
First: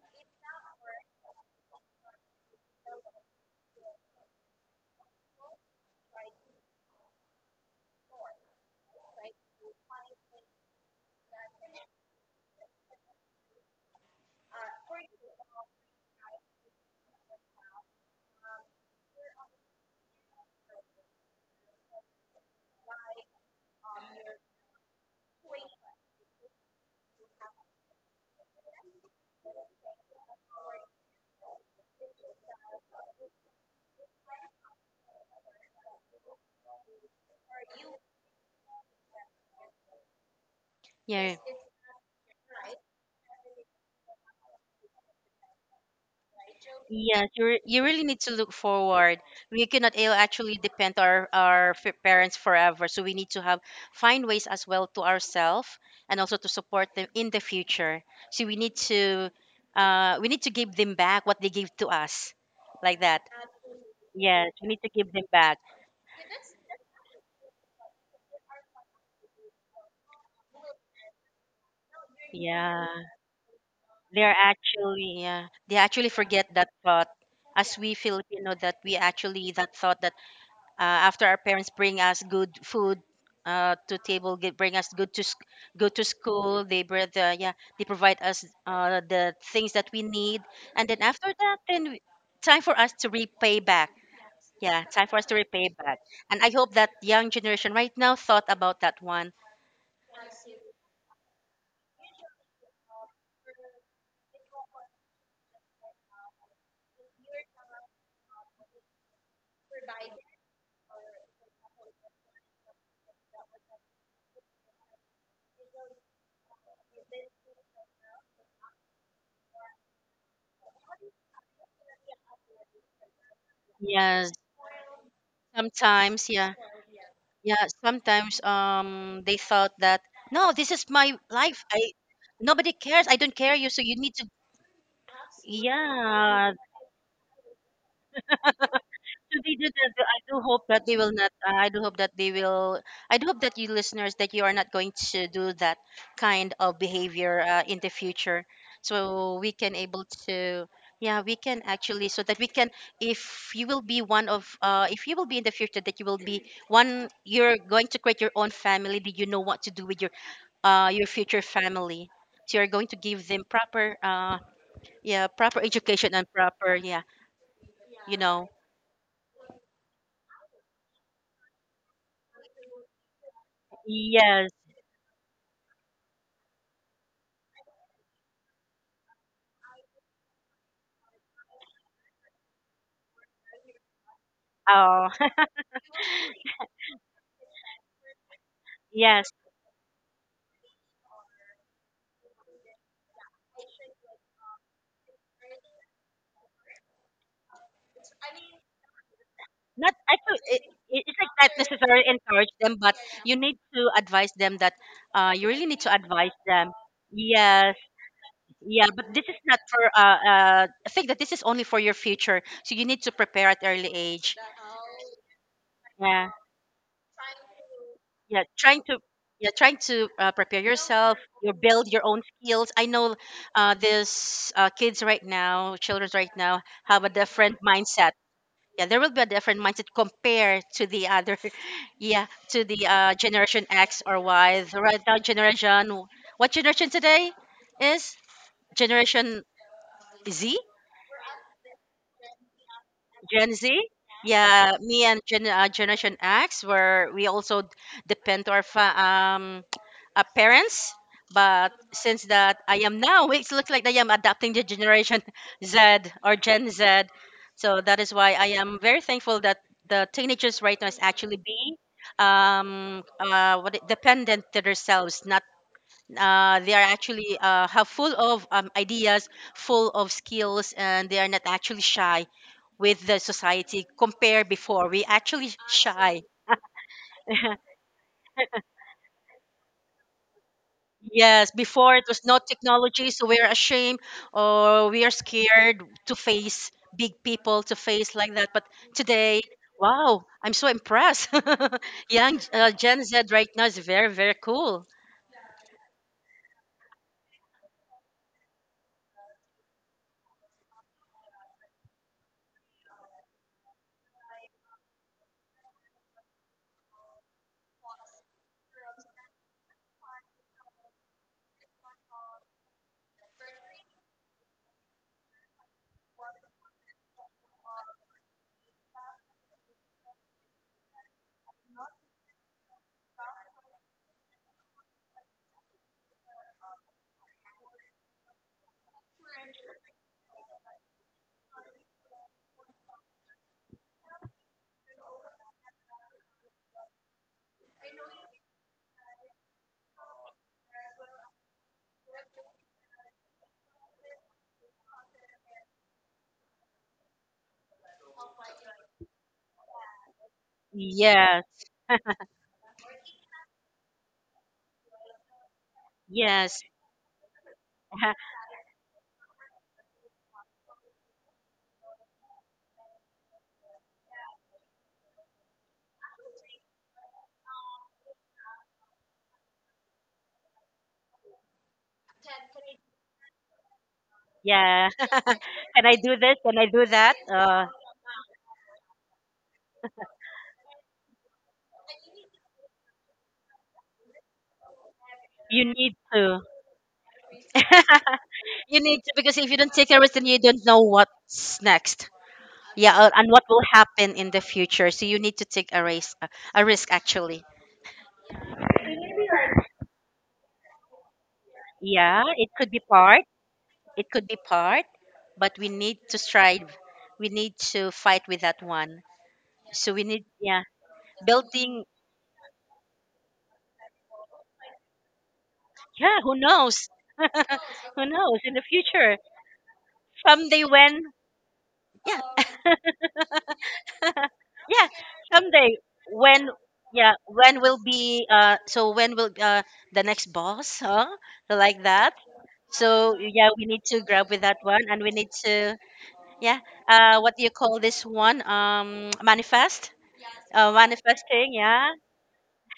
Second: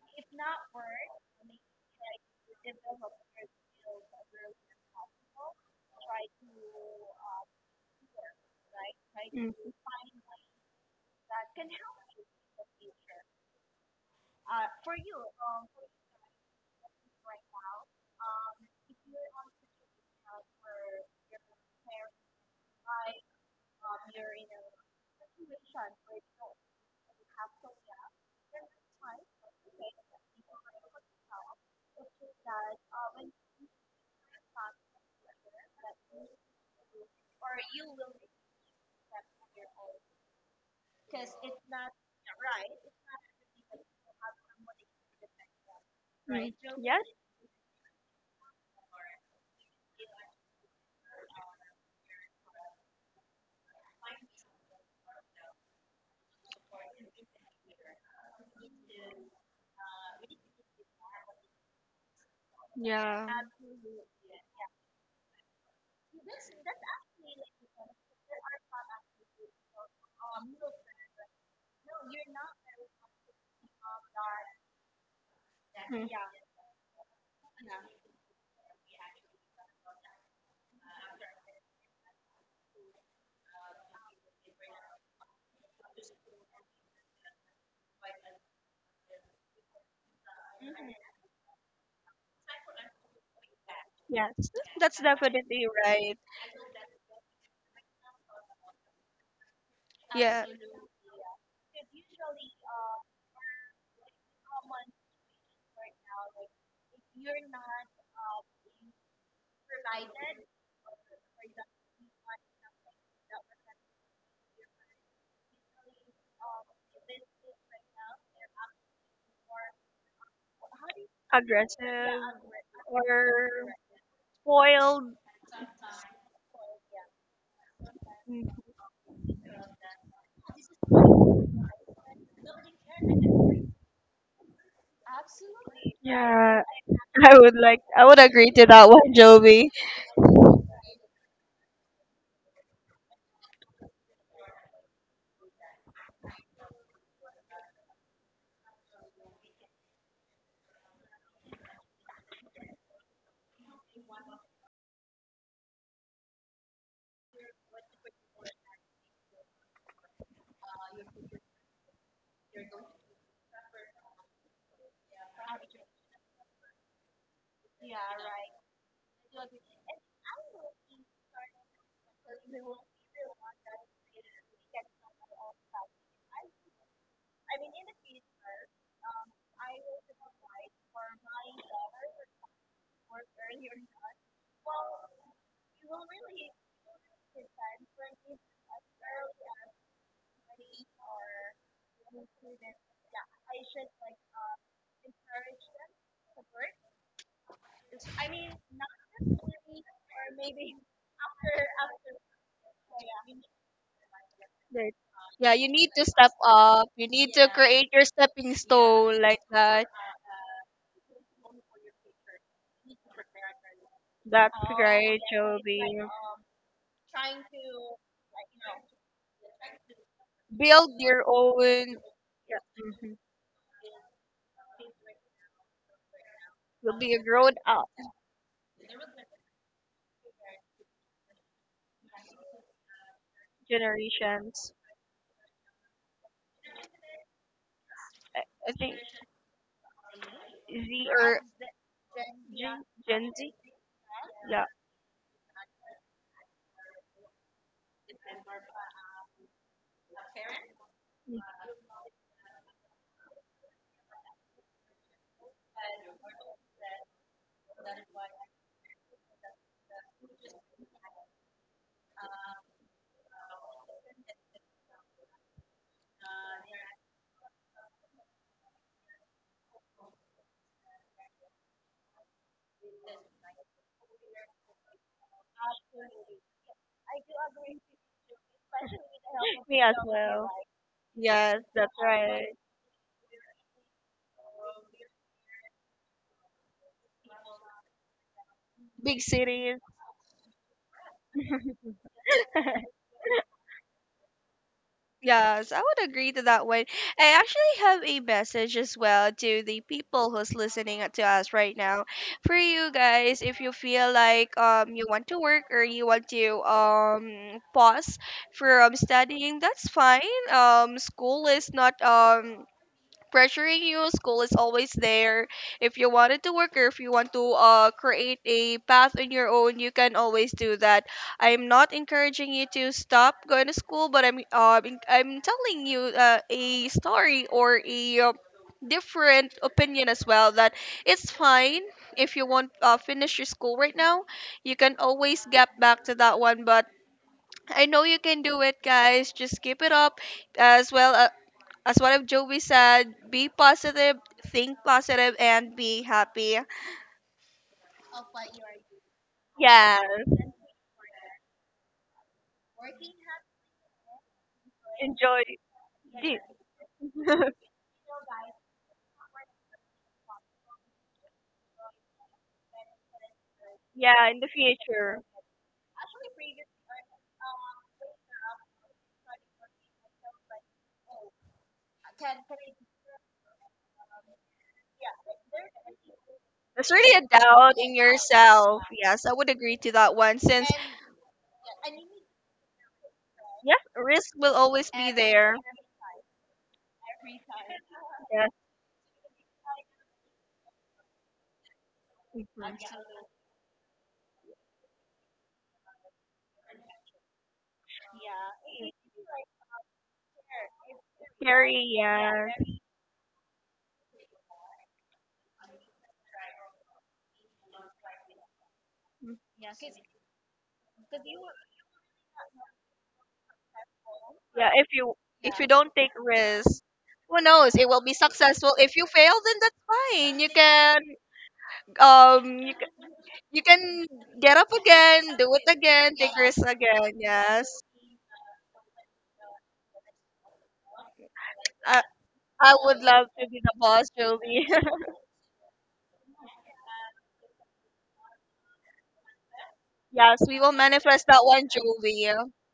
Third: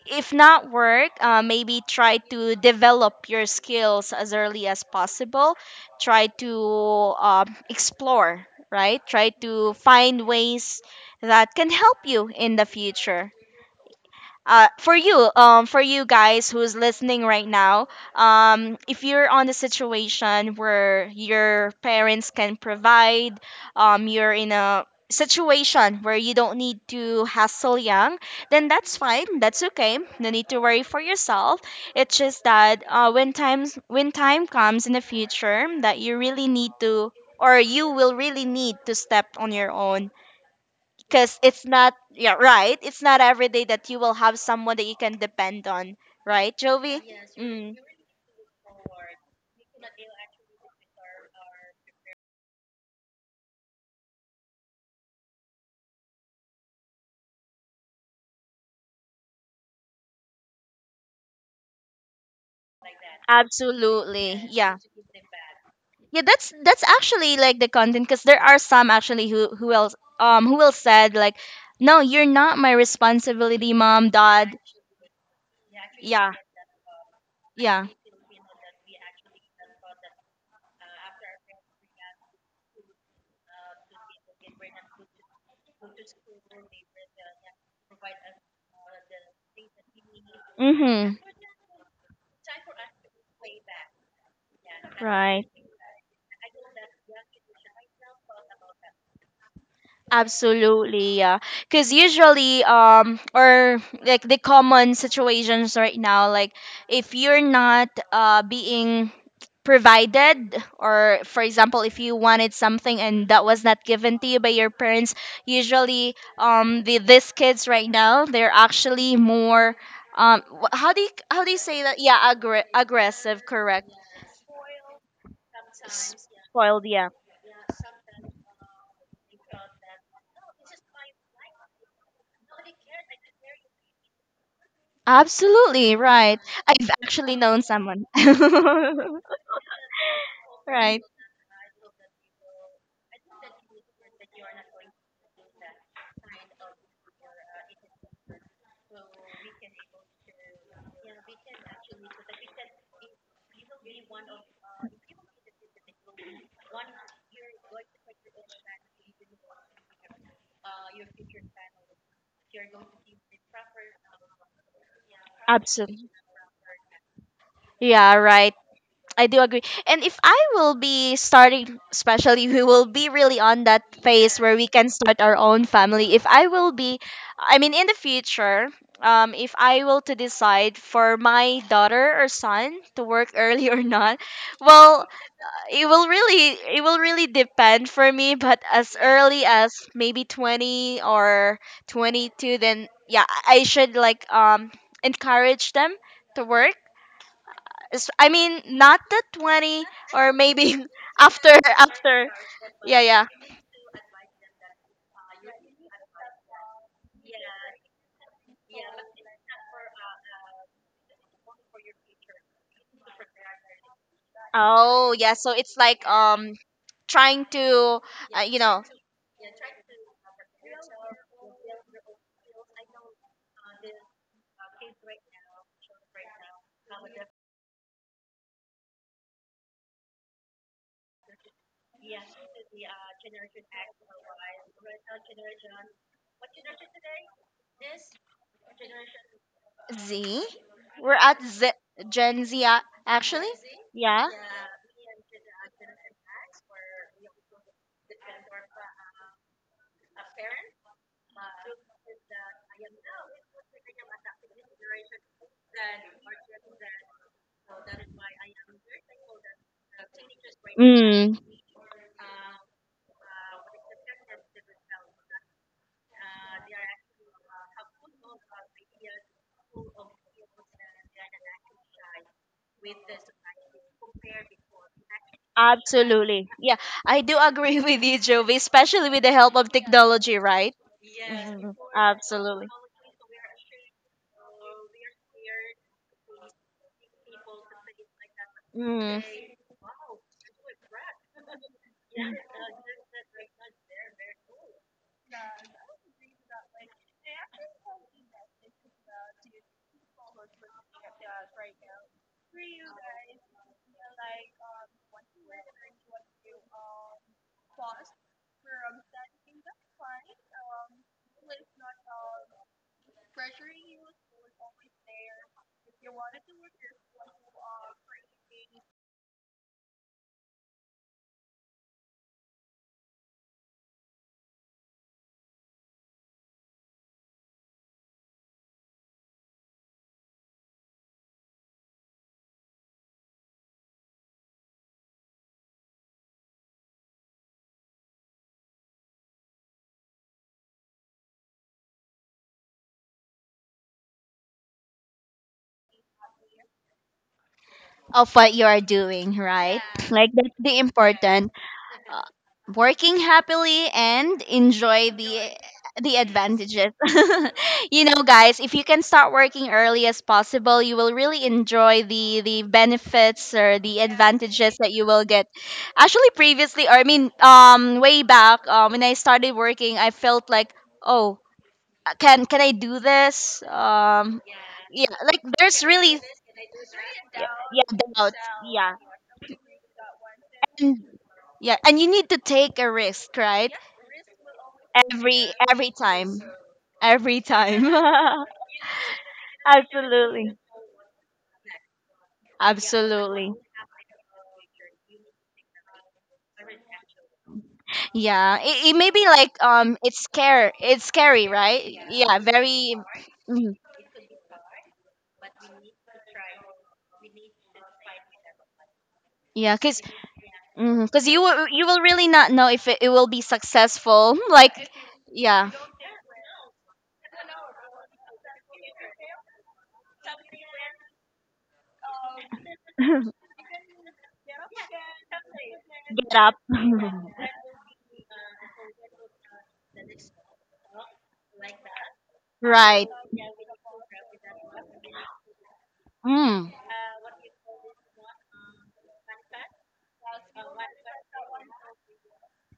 Speaker 1: If not work, maybe try to develop your skills as early as possible. Try to explore, right? Try
Speaker 2: Mm,
Speaker 1: to find ways that can help you in the future. For you, for you guys who's listening right now, if you're on a situation where your parents can provide, you're in a situation where you don't need to hassle young, then that's fine. That's okay. No need to worry for yourself. It's just that when times when time comes in the future that you really need to, or you will really need to step on your own,
Speaker 3: Yeah.
Speaker 1: because it's not, yeah, right, it's not every day that you will have someone that you can depend on,
Speaker 2: mm.
Speaker 1: right, Jovi?
Speaker 2: Yes.
Speaker 3: Yes,
Speaker 1: Mm,
Speaker 3: you really need to look forward. We cannot actually depend our parents forever, so we need to have find ways as well to ourselves and also to support them in the future. So we need to give them back what they gave to us, like that.
Speaker 2: Yeah.
Speaker 1: absolutely,
Speaker 3: Yes, we
Speaker 1: yeah.
Speaker 3: need to give them back.
Speaker 1: Yeah, that's actually like the content, because there are some actually who else who will said like, no, you're not my
Speaker 3: Yeah,
Speaker 1: responsibility, mom,
Speaker 3: they are
Speaker 1: dad.
Speaker 3: actually, yeah, they
Speaker 2: Mm.
Speaker 3: actually
Speaker 1: Yeah,
Speaker 3: forget that thought. As
Speaker 1: yeah.
Speaker 3: we Filipino that we actually that thought, after our parents bring us good food, to table, get, bring us good to go to school. They bring the, yeah, they provide us the things that we need, and then
Speaker 1: Mm-hmm.
Speaker 3: after that, then time for us to repay back.
Speaker 2: Yes.
Speaker 3: Yeah,
Speaker 2: That's
Speaker 3: time for us to
Speaker 1: Right.
Speaker 2: definitely
Speaker 3: repay back.
Speaker 2: right.
Speaker 3: And I hope that young generation right now thought about that one.
Speaker 2: Yeah.
Speaker 1: Absolutely, yeah. Because usually, or like the common situations right now, like if you're not being provided, or for example, if you wanted something and that was not given to you by your parents, usually, these kids right now, they're actually more, how do you say that? Yeah,
Speaker 2: Aggressive
Speaker 1: aggressive,
Speaker 2: or
Speaker 1: correct?
Speaker 3: Yes,
Speaker 2: spoiled.
Speaker 3: sometimes, yeah,
Speaker 1: Spoiled, yeah.
Speaker 3: yeah, sometimes
Speaker 2: Mm.
Speaker 3: they thought that no, this is my life. I nobody cares. I don't care you, so you need to,
Speaker 1: Absolutely right.
Speaker 3: yeah.
Speaker 2: Yeah.
Speaker 1: I've actually
Speaker 2: I
Speaker 1: known
Speaker 2: would like
Speaker 1: someone.
Speaker 2: I would agree to that one,
Speaker 3: So they do
Speaker 2: Jovi.
Speaker 3: that. I do hope that they
Speaker 1: Right.
Speaker 3: will not. I do hope that they will. I do hope that you listeners that you are not going to do that kind of behavior in the future. So we can able to. Yeah, we can actually so that we can. If you will be one of, if you will be in the future that you will be one, you're going to create your own family. That you know what to do with your future family. So you're going to give them proper, yeah, proper
Speaker 1: Absolutely.
Speaker 3: education and proper, yeah,
Speaker 1: Yeah,
Speaker 3: you know.
Speaker 1: right. I do agree. And if I will be starting, especially, we will be really on that phase
Speaker 3: Yes.
Speaker 1: where we can start our own family. If I will be, I mean, in the future, if I will to decide for my daughter or son to work early or not, well,
Speaker 3: Oh.
Speaker 1: it will really depend for me. But as
Speaker 3: Yes,
Speaker 1: early as maybe 20 or 22, then yeah, I should like encourage them to work. I mean, not the 20,
Speaker 3: not
Speaker 1: or
Speaker 3: actually.
Speaker 1: maybe
Speaker 3: It's like not
Speaker 1: after
Speaker 3: necessarily
Speaker 1: after.
Speaker 3: encourage them, but
Speaker 1: Yeah, yeah.
Speaker 3: you need to advise them that
Speaker 2: Right.
Speaker 3: you
Speaker 2: Yeah,
Speaker 3: really
Speaker 2: you
Speaker 3: need
Speaker 2: need
Speaker 3: to
Speaker 2: to
Speaker 3: advise
Speaker 2: step
Speaker 3: them.
Speaker 2: up. You need to
Speaker 3: Yes,
Speaker 2: create your stepping
Speaker 3: yeah, but
Speaker 2: stone
Speaker 3: this is
Speaker 2: like
Speaker 3: not for.
Speaker 2: that.
Speaker 3: I think that this is only for your future, so you need to prepare at early age.
Speaker 2: That's
Speaker 1: Oh,
Speaker 2: right,
Speaker 1: yeah. So it's
Speaker 2: Joby.
Speaker 1: like
Speaker 3: Yeah,
Speaker 1: trying to, uh,
Speaker 3: yeah,
Speaker 1: you
Speaker 3: trying
Speaker 1: know,
Speaker 3: to. Yeah, trying to prepare
Speaker 2: Build
Speaker 3: yourself.
Speaker 2: your
Speaker 3: You build
Speaker 2: own.
Speaker 3: your own skills. I
Speaker 2: Hmm,
Speaker 3: know this kids right now, children right now,
Speaker 2: you'll
Speaker 3: have a
Speaker 2: be a grown
Speaker 3: different
Speaker 2: up.
Speaker 3: mindset. Yeah, there will be a different mindset compared to the other yeah, to the generation X or Y,
Speaker 2: Generations.
Speaker 3: the right now generation. What generation today is?
Speaker 2: I I think
Speaker 3: Generation
Speaker 1: Z.
Speaker 3: Z.
Speaker 2: Z
Speaker 1: We're
Speaker 2: or
Speaker 1: at Z. Gen Z
Speaker 2: G, Gen
Speaker 1: actually.
Speaker 3: Gen
Speaker 2: Z.
Speaker 3: Z.
Speaker 1: Yeah.
Speaker 2: Yeah,
Speaker 3: Yeah, me and Generation X, where we also depend to our parents. But since that I am now, it looks like I am adapting the Generation Z or Gen Z. So that is why I am very thankful that the teenagers right now is actually
Speaker 1: Mm,
Speaker 3: being dependent to themselves, not they are actually have full of ideas, full of skills, and they are not actually shy with the society. Compare before we actually shy.
Speaker 1: absolutely. Yeah, I do agree with you, Jovi, especially with the help of
Speaker 2: me as
Speaker 1: technology,
Speaker 2: well.
Speaker 1: right?
Speaker 3: Yes,
Speaker 2: Yes,
Speaker 1: Mhm.
Speaker 2: that's
Speaker 3: before it was no
Speaker 2: right.
Speaker 1: Absolutely.
Speaker 3: technology, so we're ashamed or we are scared to face big people, to face like that. But
Speaker 2: Big
Speaker 1: Mm.
Speaker 3: today,
Speaker 2: cities.
Speaker 3: wow, I'm so impressed. Young Gen Z right now is very, very cool.
Speaker 2: Yes, I would agree to that one. I actually have a message as well to the people who's listening to us right now. For you guys, if you feel like you want to work or you want to pause from studying, that's fine. School is not pressuring you. School is always there. If you wanted to work or if you want to create a path on your own, you can always do that. I'm not encouraging you to stop going to school, but I'm telling you a story or a different opinion as well that it's fine if you won't finish your school right now. You can always get back to that one, but I know you can do it, guys. Just keep it up as well. As what of Joey said, be positive, think positive, and be happy.
Speaker 1: Of what you are doing, right?
Speaker 2: Yeah,
Speaker 1: Like that's the important,
Speaker 3: Yes,
Speaker 1: uh, working happily and enjoy
Speaker 2: enjoy.
Speaker 1: the
Speaker 2: the-
Speaker 3: yes,
Speaker 1: advantages. You know, guys, if you can start working early as possible, you will really enjoy the benefits or the
Speaker 2: Yeah, in the
Speaker 1: advantages that you
Speaker 2: future.
Speaker 1: will get. Actually, previously, or I mean, way back, when I started working, I felt like, oh, can I do this?
Speaker 3: yeah.
Speaker 1: Yeah, like there's
Speaker 3: Can I do
Speaker 1: really
Speaker 3: this? Can I do
Speaker 2: There's
Speaker 3: that?
Speaker 2: really a
Speaker 1: yeah,
Speaker 2: doubt in
Speaker 1: yeah, doubt.
Speaker 2: yourself.
Speaker 1: Yeah,
Speaker 2: Yes, I would agree to that one since
Speaker 1: yeah, and you need to take a risk, right?
Speaker 2: yeah, risk will always be
Speaker 1: Every
Speaker 2: there.
Speaker 3: You
Speaker 1: every
Speaker 3: need to.
Speaker 1: time, every time.
Speaker 2: Yeah,
Speaker 3: You need to, because if you don't take a risk, then you
Speaker 1: Absolutely.
Speaker 3: don't know what's next. Yeah, and what
Speaker 1: Absolutely.
Speaker 3: will happen in the future. So you need to take a risk. A risk actually.
Speaker 1: Yeah. It may be like it's scare it's scary,
Speaker 2: scary.
Speaker 1: right?
Speaker 3: Yeah,
Speaker 1: Yeah,
Speaker 2: Yeah,
Speaker 3: it could be
Speaker 1: very.
Speaker 3: part.
Speaker 1: Mhm.
Speaker 3: It could be part, but we need to strive. We need to fight with that one.
Speaker 1: Yeah,
Speaker 3: So
Speaker 1: cuz
Speaker 3: we need, yeah,
Speaker 1: you
Speaker 3: building.
Speaker 1: will really not know if it will be successful.
Speaker 2: yeah.
Speaker 1: Like
Speaker 2: If you
Speaker 1: yeah.
Speaker 2: don't take
Speaker 3: Yeah, who
Speaker 2: risks,
Speaker 3: knows?
Speaker 2: who knows? It will
Speaker 3: Who
Speaker 2: be
Speaker 3: knows in the
Speaker 2: successful. If you
Speaker 3: future?
Speaker 2: fail, then that's fine.
Speaker 3: Someday when? Yeah,
Speaker 2: Um you
Speaker 1: Get
Speaker 2: You can get up
Speaker 3: yeah,
Speaker 2: again, do it
Speaker 3: someday
Speaker 2: again, take
Speaker 3: when.
Speaker 1: up.
Speaker 2: risks
Speaker 3: Yeah,
Speaker 2: again.
Speaker 3: when
Speaker 2: Yes.
Speaker 3: will be so when will the next boss, huh? So like
Speaker 2: I,
Speaker 3: that.
Speaker 2: I would
Speaker 1: Right.
Speaker 3: So
Speaker 2: love to
Speaker 3: yeah,
Speaker 2: be
Speaker 3: we
Speaker 2: the
Speaker 3: need to
Speaker 2: boss,
Speaker 3: grab with that
Speaker 2: Joey.
Speaker 3: one and we need to, yeah,
Speaker 1: Mm.
Speaker 3: what do you call this one, manifest.
Speaker 2: Yes, we will manifest that
Speaker 3: Manifesting,
Speaker 2: one,
Speaker 3: yeah.
Speaker 2: Joey. I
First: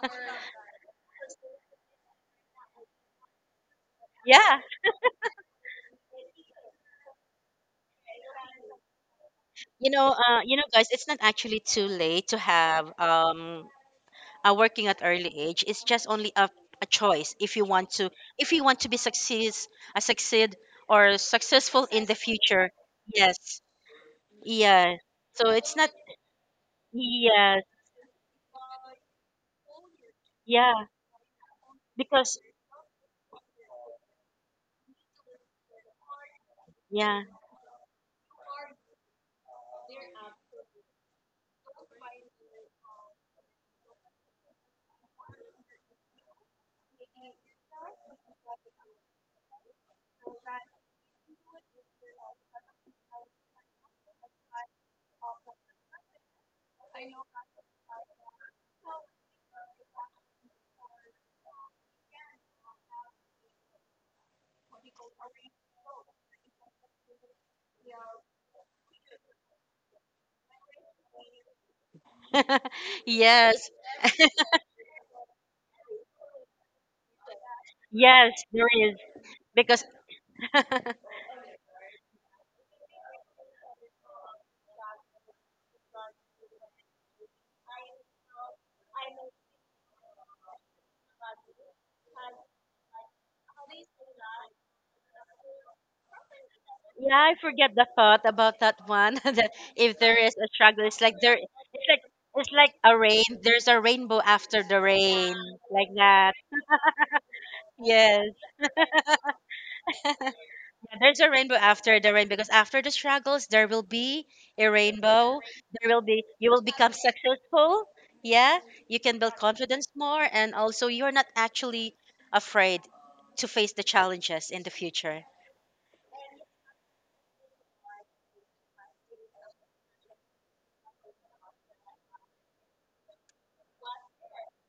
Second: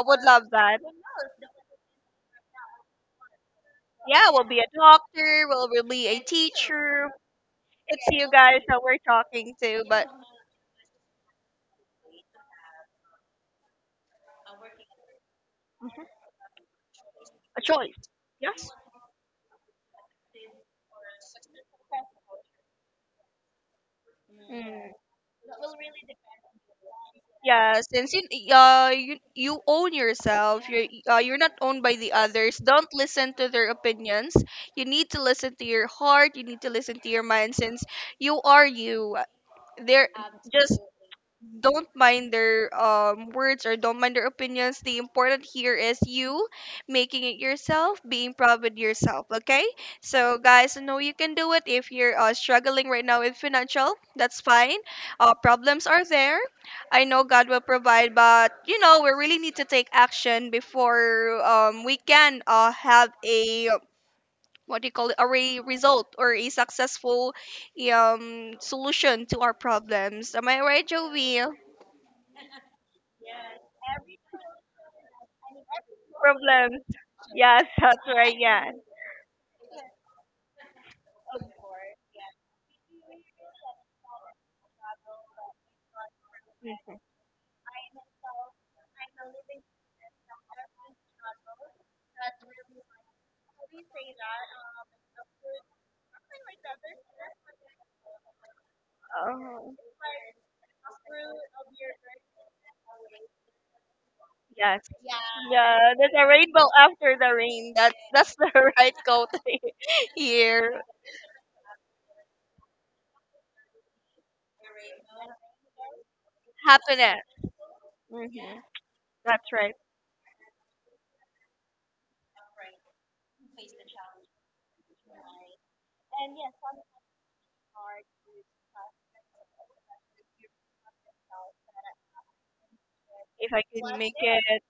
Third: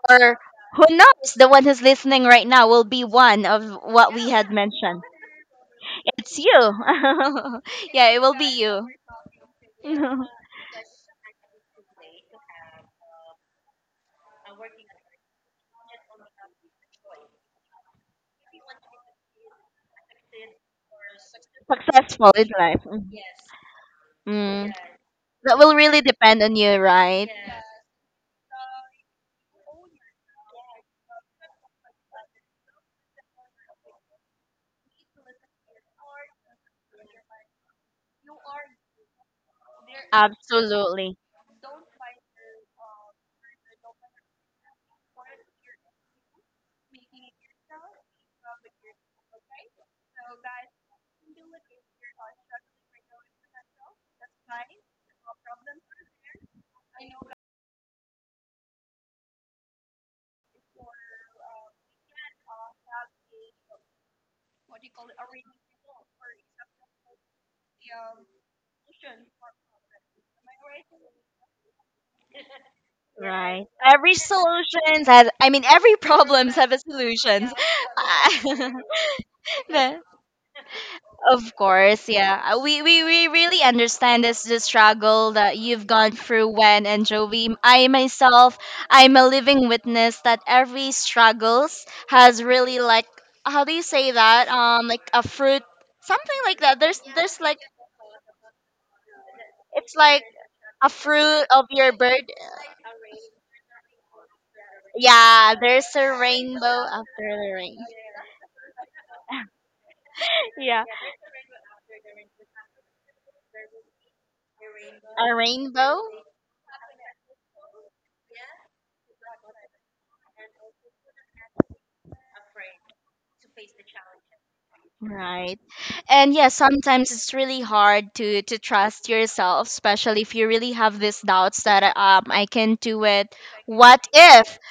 Speaker 2: would
Speaker 1: Or
Speaker 2: love that.
Speaker 1: who knows, the one who's listening right now will be one of what
Speaker 2: Yeah,
Speaker 1: we
Speaker 2: we'll
Speaker 1: had
Speaker 2: be
Speaker 3: Yeah,
Speaker 2: a
Speaker 1: mentioned.
Speaker 2: doctor, we'll be a
Speaker 1: It's you.
Speaker 2: teacher. It's
Speaker 1: Yeah, it
Speaker 2: you
Speaker 1: will
Speaker 2: guys
Speaker 1: be
Speaker 2: that
Speaker 1: you.
Speaker 2: we're talking to,
Speaker 3: you
Speaker 2: but
Speaker 3: know, you know guys, it's not actually too late to have working at early age. It's just only a choice if
Speaker 2: a
Speaker 3: you want
Speaker 2: choice.
Speaker 3: to, if you
Speaker 2: Yes.
Speaker 3: want to be success, succeed or successful in the
Speaker 1: Successful in
Speaker 3: future.
Speaker 1: life.
Speaker 3: Yes.
Speaker 1: Mm.
Speaker 2: Mm.
Speaker 3: Yeah. So
Speaker 1: That will
Speaker 3: it's not.
Speaker 1: really depend on you, right?
Speaker 3: Yes.
Speaker 2: Yeah, since you you own yourself,
Speaker 3: Yeah,
Speaker 2: you're not owned by the
Speaker 3: because,
Speaker 2: others. Don't listen to their opinions. You need to listen to your heart. You need to listen to your
Speaker 3: yeah,
Speaker 2: mind, since you are you. They're just
Speaker 1: Absolutely.
Speaker 2: don't mind their words, or don't mind their opinions. The important here is you making it yourself, being proud with yourself. Okay, so guys, I know you can do it. If you're struggling right now with financial, that's fine. Problems are there. I know God will provide, but you know we really need to take action before we can have a what do you call it, a result or a successful solution to our problems. Am I right, Joey?
Speaker 1: Right.
Speaker 3: yes.
Speaker 1: Every solutions has, I mean, every problems have a
Speaker 2: Problems.
Speaker 1: solutions.
Speaker 2: Yes, that's right.
Speaker 3: Yes,
Speaker 2: Yeah.
Speaker 3: there is. Because yeah,
Speaker 1: Of course, yeah. We really understand this the struggle that you've gone through when and Jovi. I myself, I'm a living witness that every struggles has really like, how do you say that? Like a fruit, something like that. There's
Speaker 3: I
Speaker 1: like
Speaker 3: forget the thought about that one. That
Speaker 2: Oh,
Speaker 1: it's
Speaker 3: if there
Speaker 1: like
Speaker 3: is a struggle,
Speaker 1: a
Speaker 3: it's like, there,
Speaker 1: fruit of
Speaker 3: it's
Speaker 1: your
Speaker 3: like,
Speaker 1: bird.
Speaker 3: it's like a rain, there's a rainbow after the
Speaker 2: yes.
Speaker 3: rain.
Speaker 1: Yeah,
Speaker 2: Yeah,
Speaker 3: Like
Speaker 1: there's
Speaker 2: there's
Speaker 1: a
Speaker 2: a
Speaker 3: that.
Speaker 1: rainbow
Speaker 2: rainbow
Speaker 1: after
Speaker 2: after the
Speaker 1: the
Speaker 2: rain.
Speaker 1: rain.
Speaker 3: Yes.
Speaker 2: That's the right quote here.
Speaker 1: Yeah.
Speaker 3: Yeah, there's a rainbow after the rain, because after the struggles, there will be a
Speaker 1: A
Speaker 3: rainbow. There
Speaker 1: rainbow.
Speaker 3: will be, you will become
Speaker 2: Happiness.
Speaker 3: successful.
Speaker 2: Hmm.
Speaker 3: Yeah, you can build
Speaker 2: That's right.
Speaker 3: confidence more, and also you're not actually afraid to face the challenges in the future.
Speaker 1: Right. And yeah, sometimes it's really hard to trust yourself, especially if you really have these doubts that I can do it.
Speaker 2: If I can
Speaker 1: What
Speaker 2: make
Speaker 1: if?
Speaker 2: it.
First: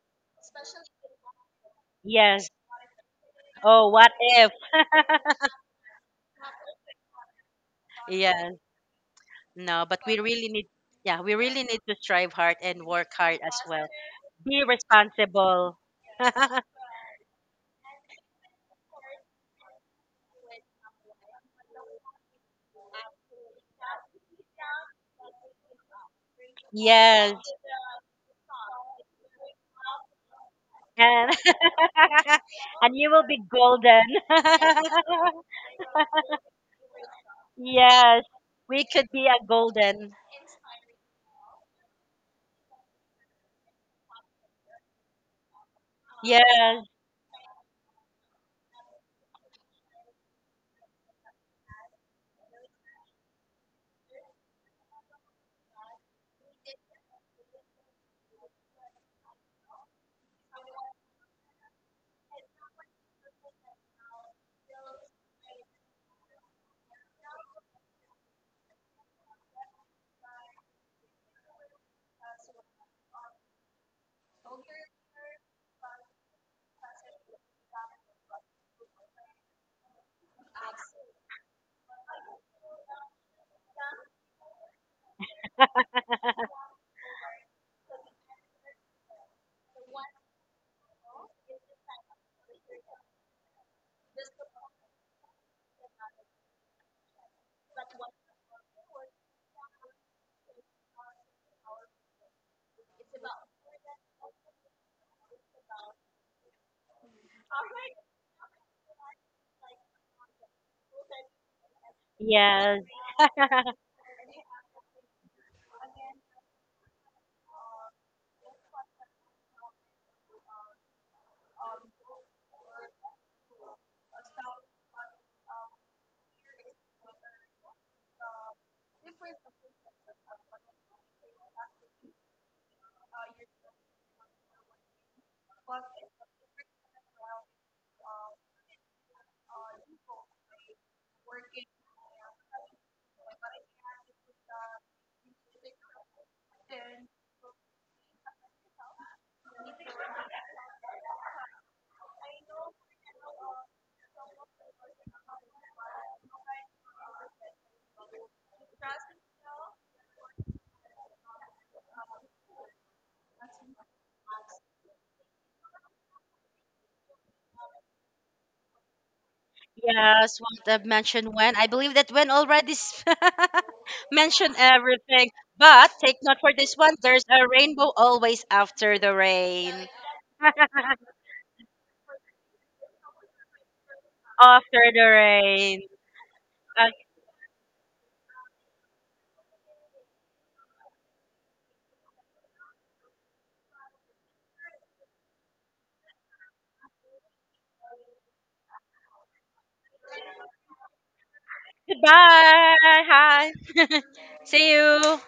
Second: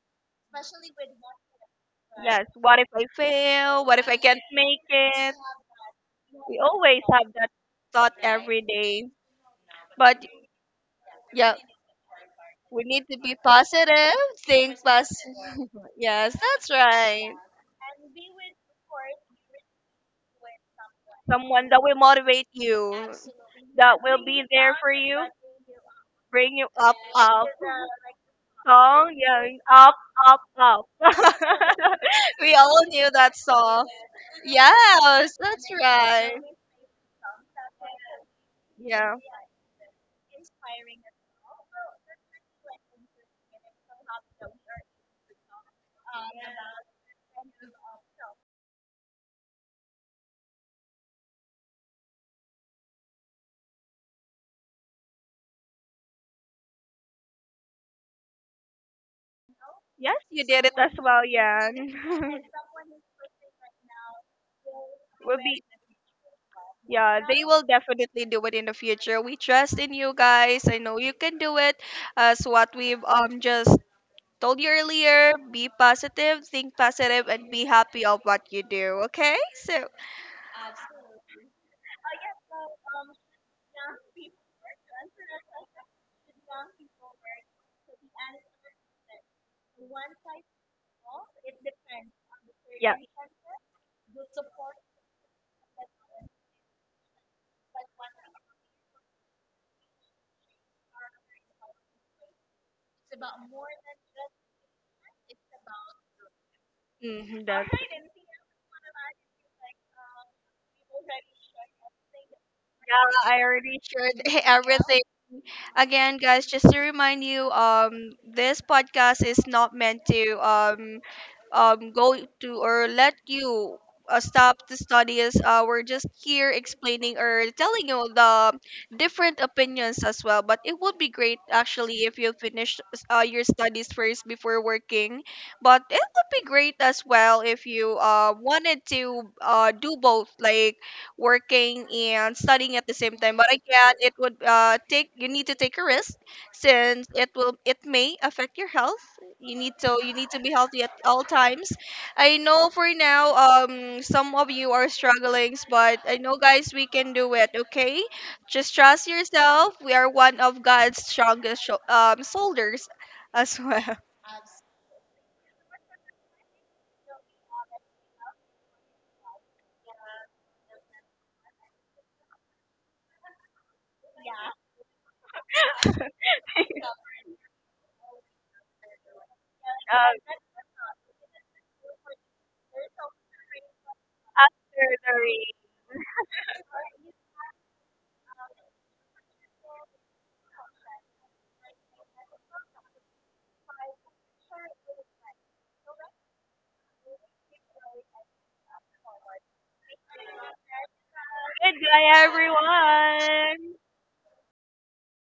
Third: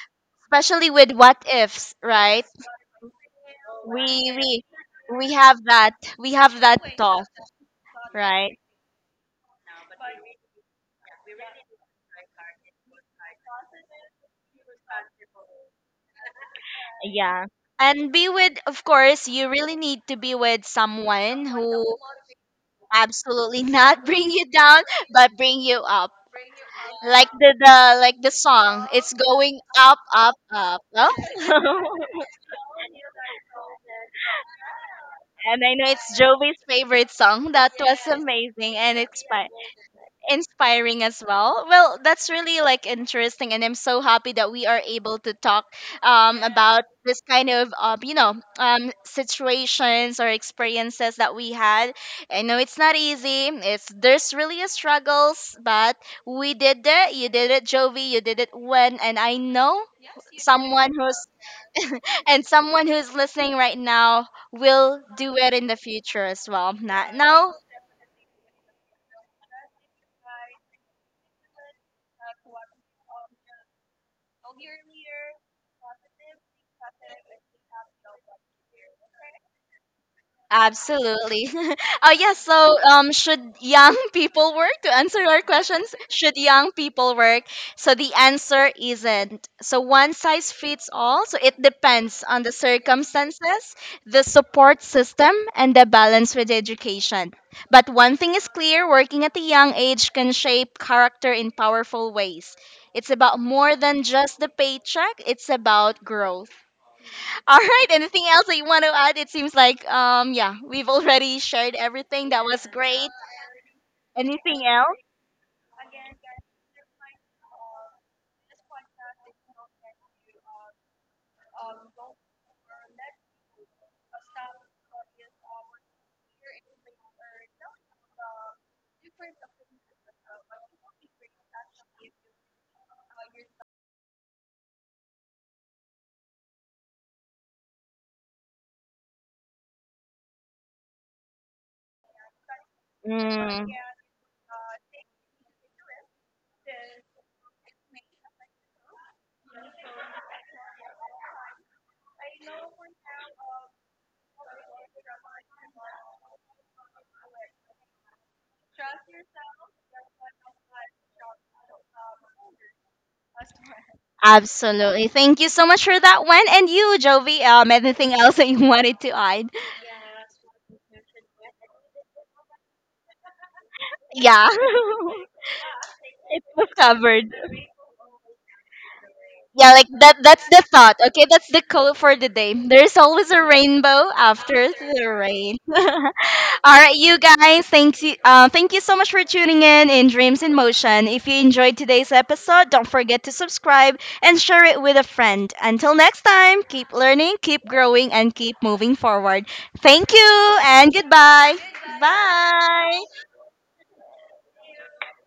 Speaker 1: Especially with what ifs, right?
Speaker 2: Yes.
Speaker 3: Yes.
Speaker 2: What if I fail?
Speaker 3: Oh,
Speaker 2: What
Speaker 1: We
Speaker 2: if
Speaker 3: what
Speaker 2: I can't
Speaker 3: if?
Speaker 1: we
Speaker 2: make
Speaker 1: we
Speaker 2: it?
Speaker 1: have that, we
Speaker 2: We
Speaker 1: have that
Speaker 2: always
Speaker 1: thought,
Speaker 2: have that thought
Speaker 3: Yes.
Speaker 1: right?
Speaker 2: every day.
Speaker 3: No, but we
Speaker 2: But
Speaker 3: really need, yeah, we
Speaker 2: yeah,
Speaker 3: really need to strive hard
Speaker 2: we
Speaker 3: and
Speaker 2: need
Speaker 3: work
Speaker 2: to be
Speaker 3: hard as well.
Speaker 2: positive.
Speaker 3: Be
Speaker 2: Think positive.
Speaker 3: responsible.
Speaker 2: Yes, that's right.
Speaker 1: Yeah. And be with, of course, you really need to be with someone
Speaker 2: Someone that
Speaker 1: who,
Speaker 2: will motivate you,
Speaker 1: absolutely
Speaker 2: that
Speaker 1: not
Speaker 2: will
Speaker 1: bring
Speaker 2: be
Speaker 1: you
Speaker 2: there
Speaker 1: down,
Speaker 2: for you,
Speaker 1: but bring you up,
Speaker 2: bring you up,
Speaker 1: like
Speaker 3: Yes.
Speaker 2: up.
Speaker 1: the like the song, it's
Speaker 2: Song, yeah,
Speaker 1: going
Speaker 2: up,
Speaker 1: up up
Speaker 2: up,
Speaker 1: up,
Speaker 2: up.
Speaker 1: no?
Speaker 3: And
Speaker 1: And
Speaker 2: We all
Speaker 3: and
Speaker 2: knew
Speaker 3: you will
Speaker 2: that
Speaker 3: be
Speaker 2: song.
Speaker 3: golden.
Speaker 2: Yes, that's
Speaker 1: I know it's
Speaker 2: right.
Speaker 1: Jovi's favorite song. That was
Speaker 3: Yes,
Speaker 1: amazing,
Speaker 3: we
Speaker 1: and
Speaker 3: could
Speaker 2: Yeah.
Speaker 3: be
Speaker 1: it's
Speaker 3: a golden.
Speaker 1: inspiring as well. Well, that's really like interesting, and I'm so happy that we are able to talk about
Speaker 3: Yes,
Speaker 1: this kind of situations or experiences that we had. I know it's not easy. It's there's really a struggles, but we did it. You did it, Jovi. You did it when, and I know
Speaker 2: Yes, you did it as
Speaker 1: someone
Speaker 2: well,
Speaker 1: who's,
Speaker 2: Yan.
Speaker 1: and someone who's listening right now will
Speaker 2: Will
Speaker 1: do it
Speaker 2: be
Speaker 1: in the future as well. Not
Speaker 2: yeah, they
Speaker 1: now.
Speaker 2: will definitely do it in the future. We trust in you guys. I know you can do it, as what we've just told you earlier: be positive, think positive, and be happy of what you do. Okay? So,
Speaker 1: Absolutely. Oh yes. So, should young people work? To answer our questions, should young people work? So the answer isn't, so one size fits all. So it depends on the circumstances, the support system, and the balance with education. But one thing is clear: working at a young age can shape character in powerful ways. It's about more than just the paycheck. It's about growth.
Speaker 2: mhm,
Speaker 1: All right. Anything else that you want to add? It seems like yeah, we've already shared everything. That was
Speaker 3: yes,
Speaker 1: great.
Speaker 2: yeah, I already shared
Speaker 1: Anything else?
Speaker 2: everything. Again, guys, just to remind you, this podcast is not meant to go to or let you stop the studies. We're just here explaining or telling you the different opinions as well. But it would be great actually if you finish your studies first before working. But it would be great as well if you wanted to do both, like working and studying at the same time. But
Speaker 1: Mm,
Speaker 2: again, it would take you need to take a risk, since it may affect your health. You need to be healthy at all times. I know for now some of you are struggling, but I know guys we can do it. Okay, just trust yourself. We are one of God's strongest soldiers as well.
Speaker 1: absolutely. Thank you so much for that one. And you, Jovi, anything else that you wanted to add?
Speaker 3: yes. What I've mentioned when I believe that when already
Speaker 1: Yeah,
Speaker 3: mentioned everything. But take note
Speaker 1: it
Speaker 3: for
Speaker 1: was
Speaker 3: this one. There's
Speaker 1: covered.
Speaker 3: a rainbow always after the
Speaker 1: Yeah, like
Speaker 3: rain.
Speaker 1: that, that's the thought. Okay, that's the call for the day. There's always a rainbow after
Speaker 3: After
Speaker 2: After
Speaker 3: the
Speaker 1: the
Speaker 2: the rain.
Speaker 1: rain.
Speaker 3: rain.
Speaker 1: All
Speaker 3: Uh,
Speaker 1: right, you guys, thank you, thank you so much for tuning in Dreams in Motion. If you enjoyed today's episode, don't forget to subscribe and share it with a friend. Until next time, keep learning, keep growing, and keep moving forward. Thank you and goodbye.
Speaker 2: Goodbye,
Speaker 3: Goodbye.
Speaker 1: Bye.
Speaker 3: Hi.
Speaker 2: everyone.
Speaker 3: See you.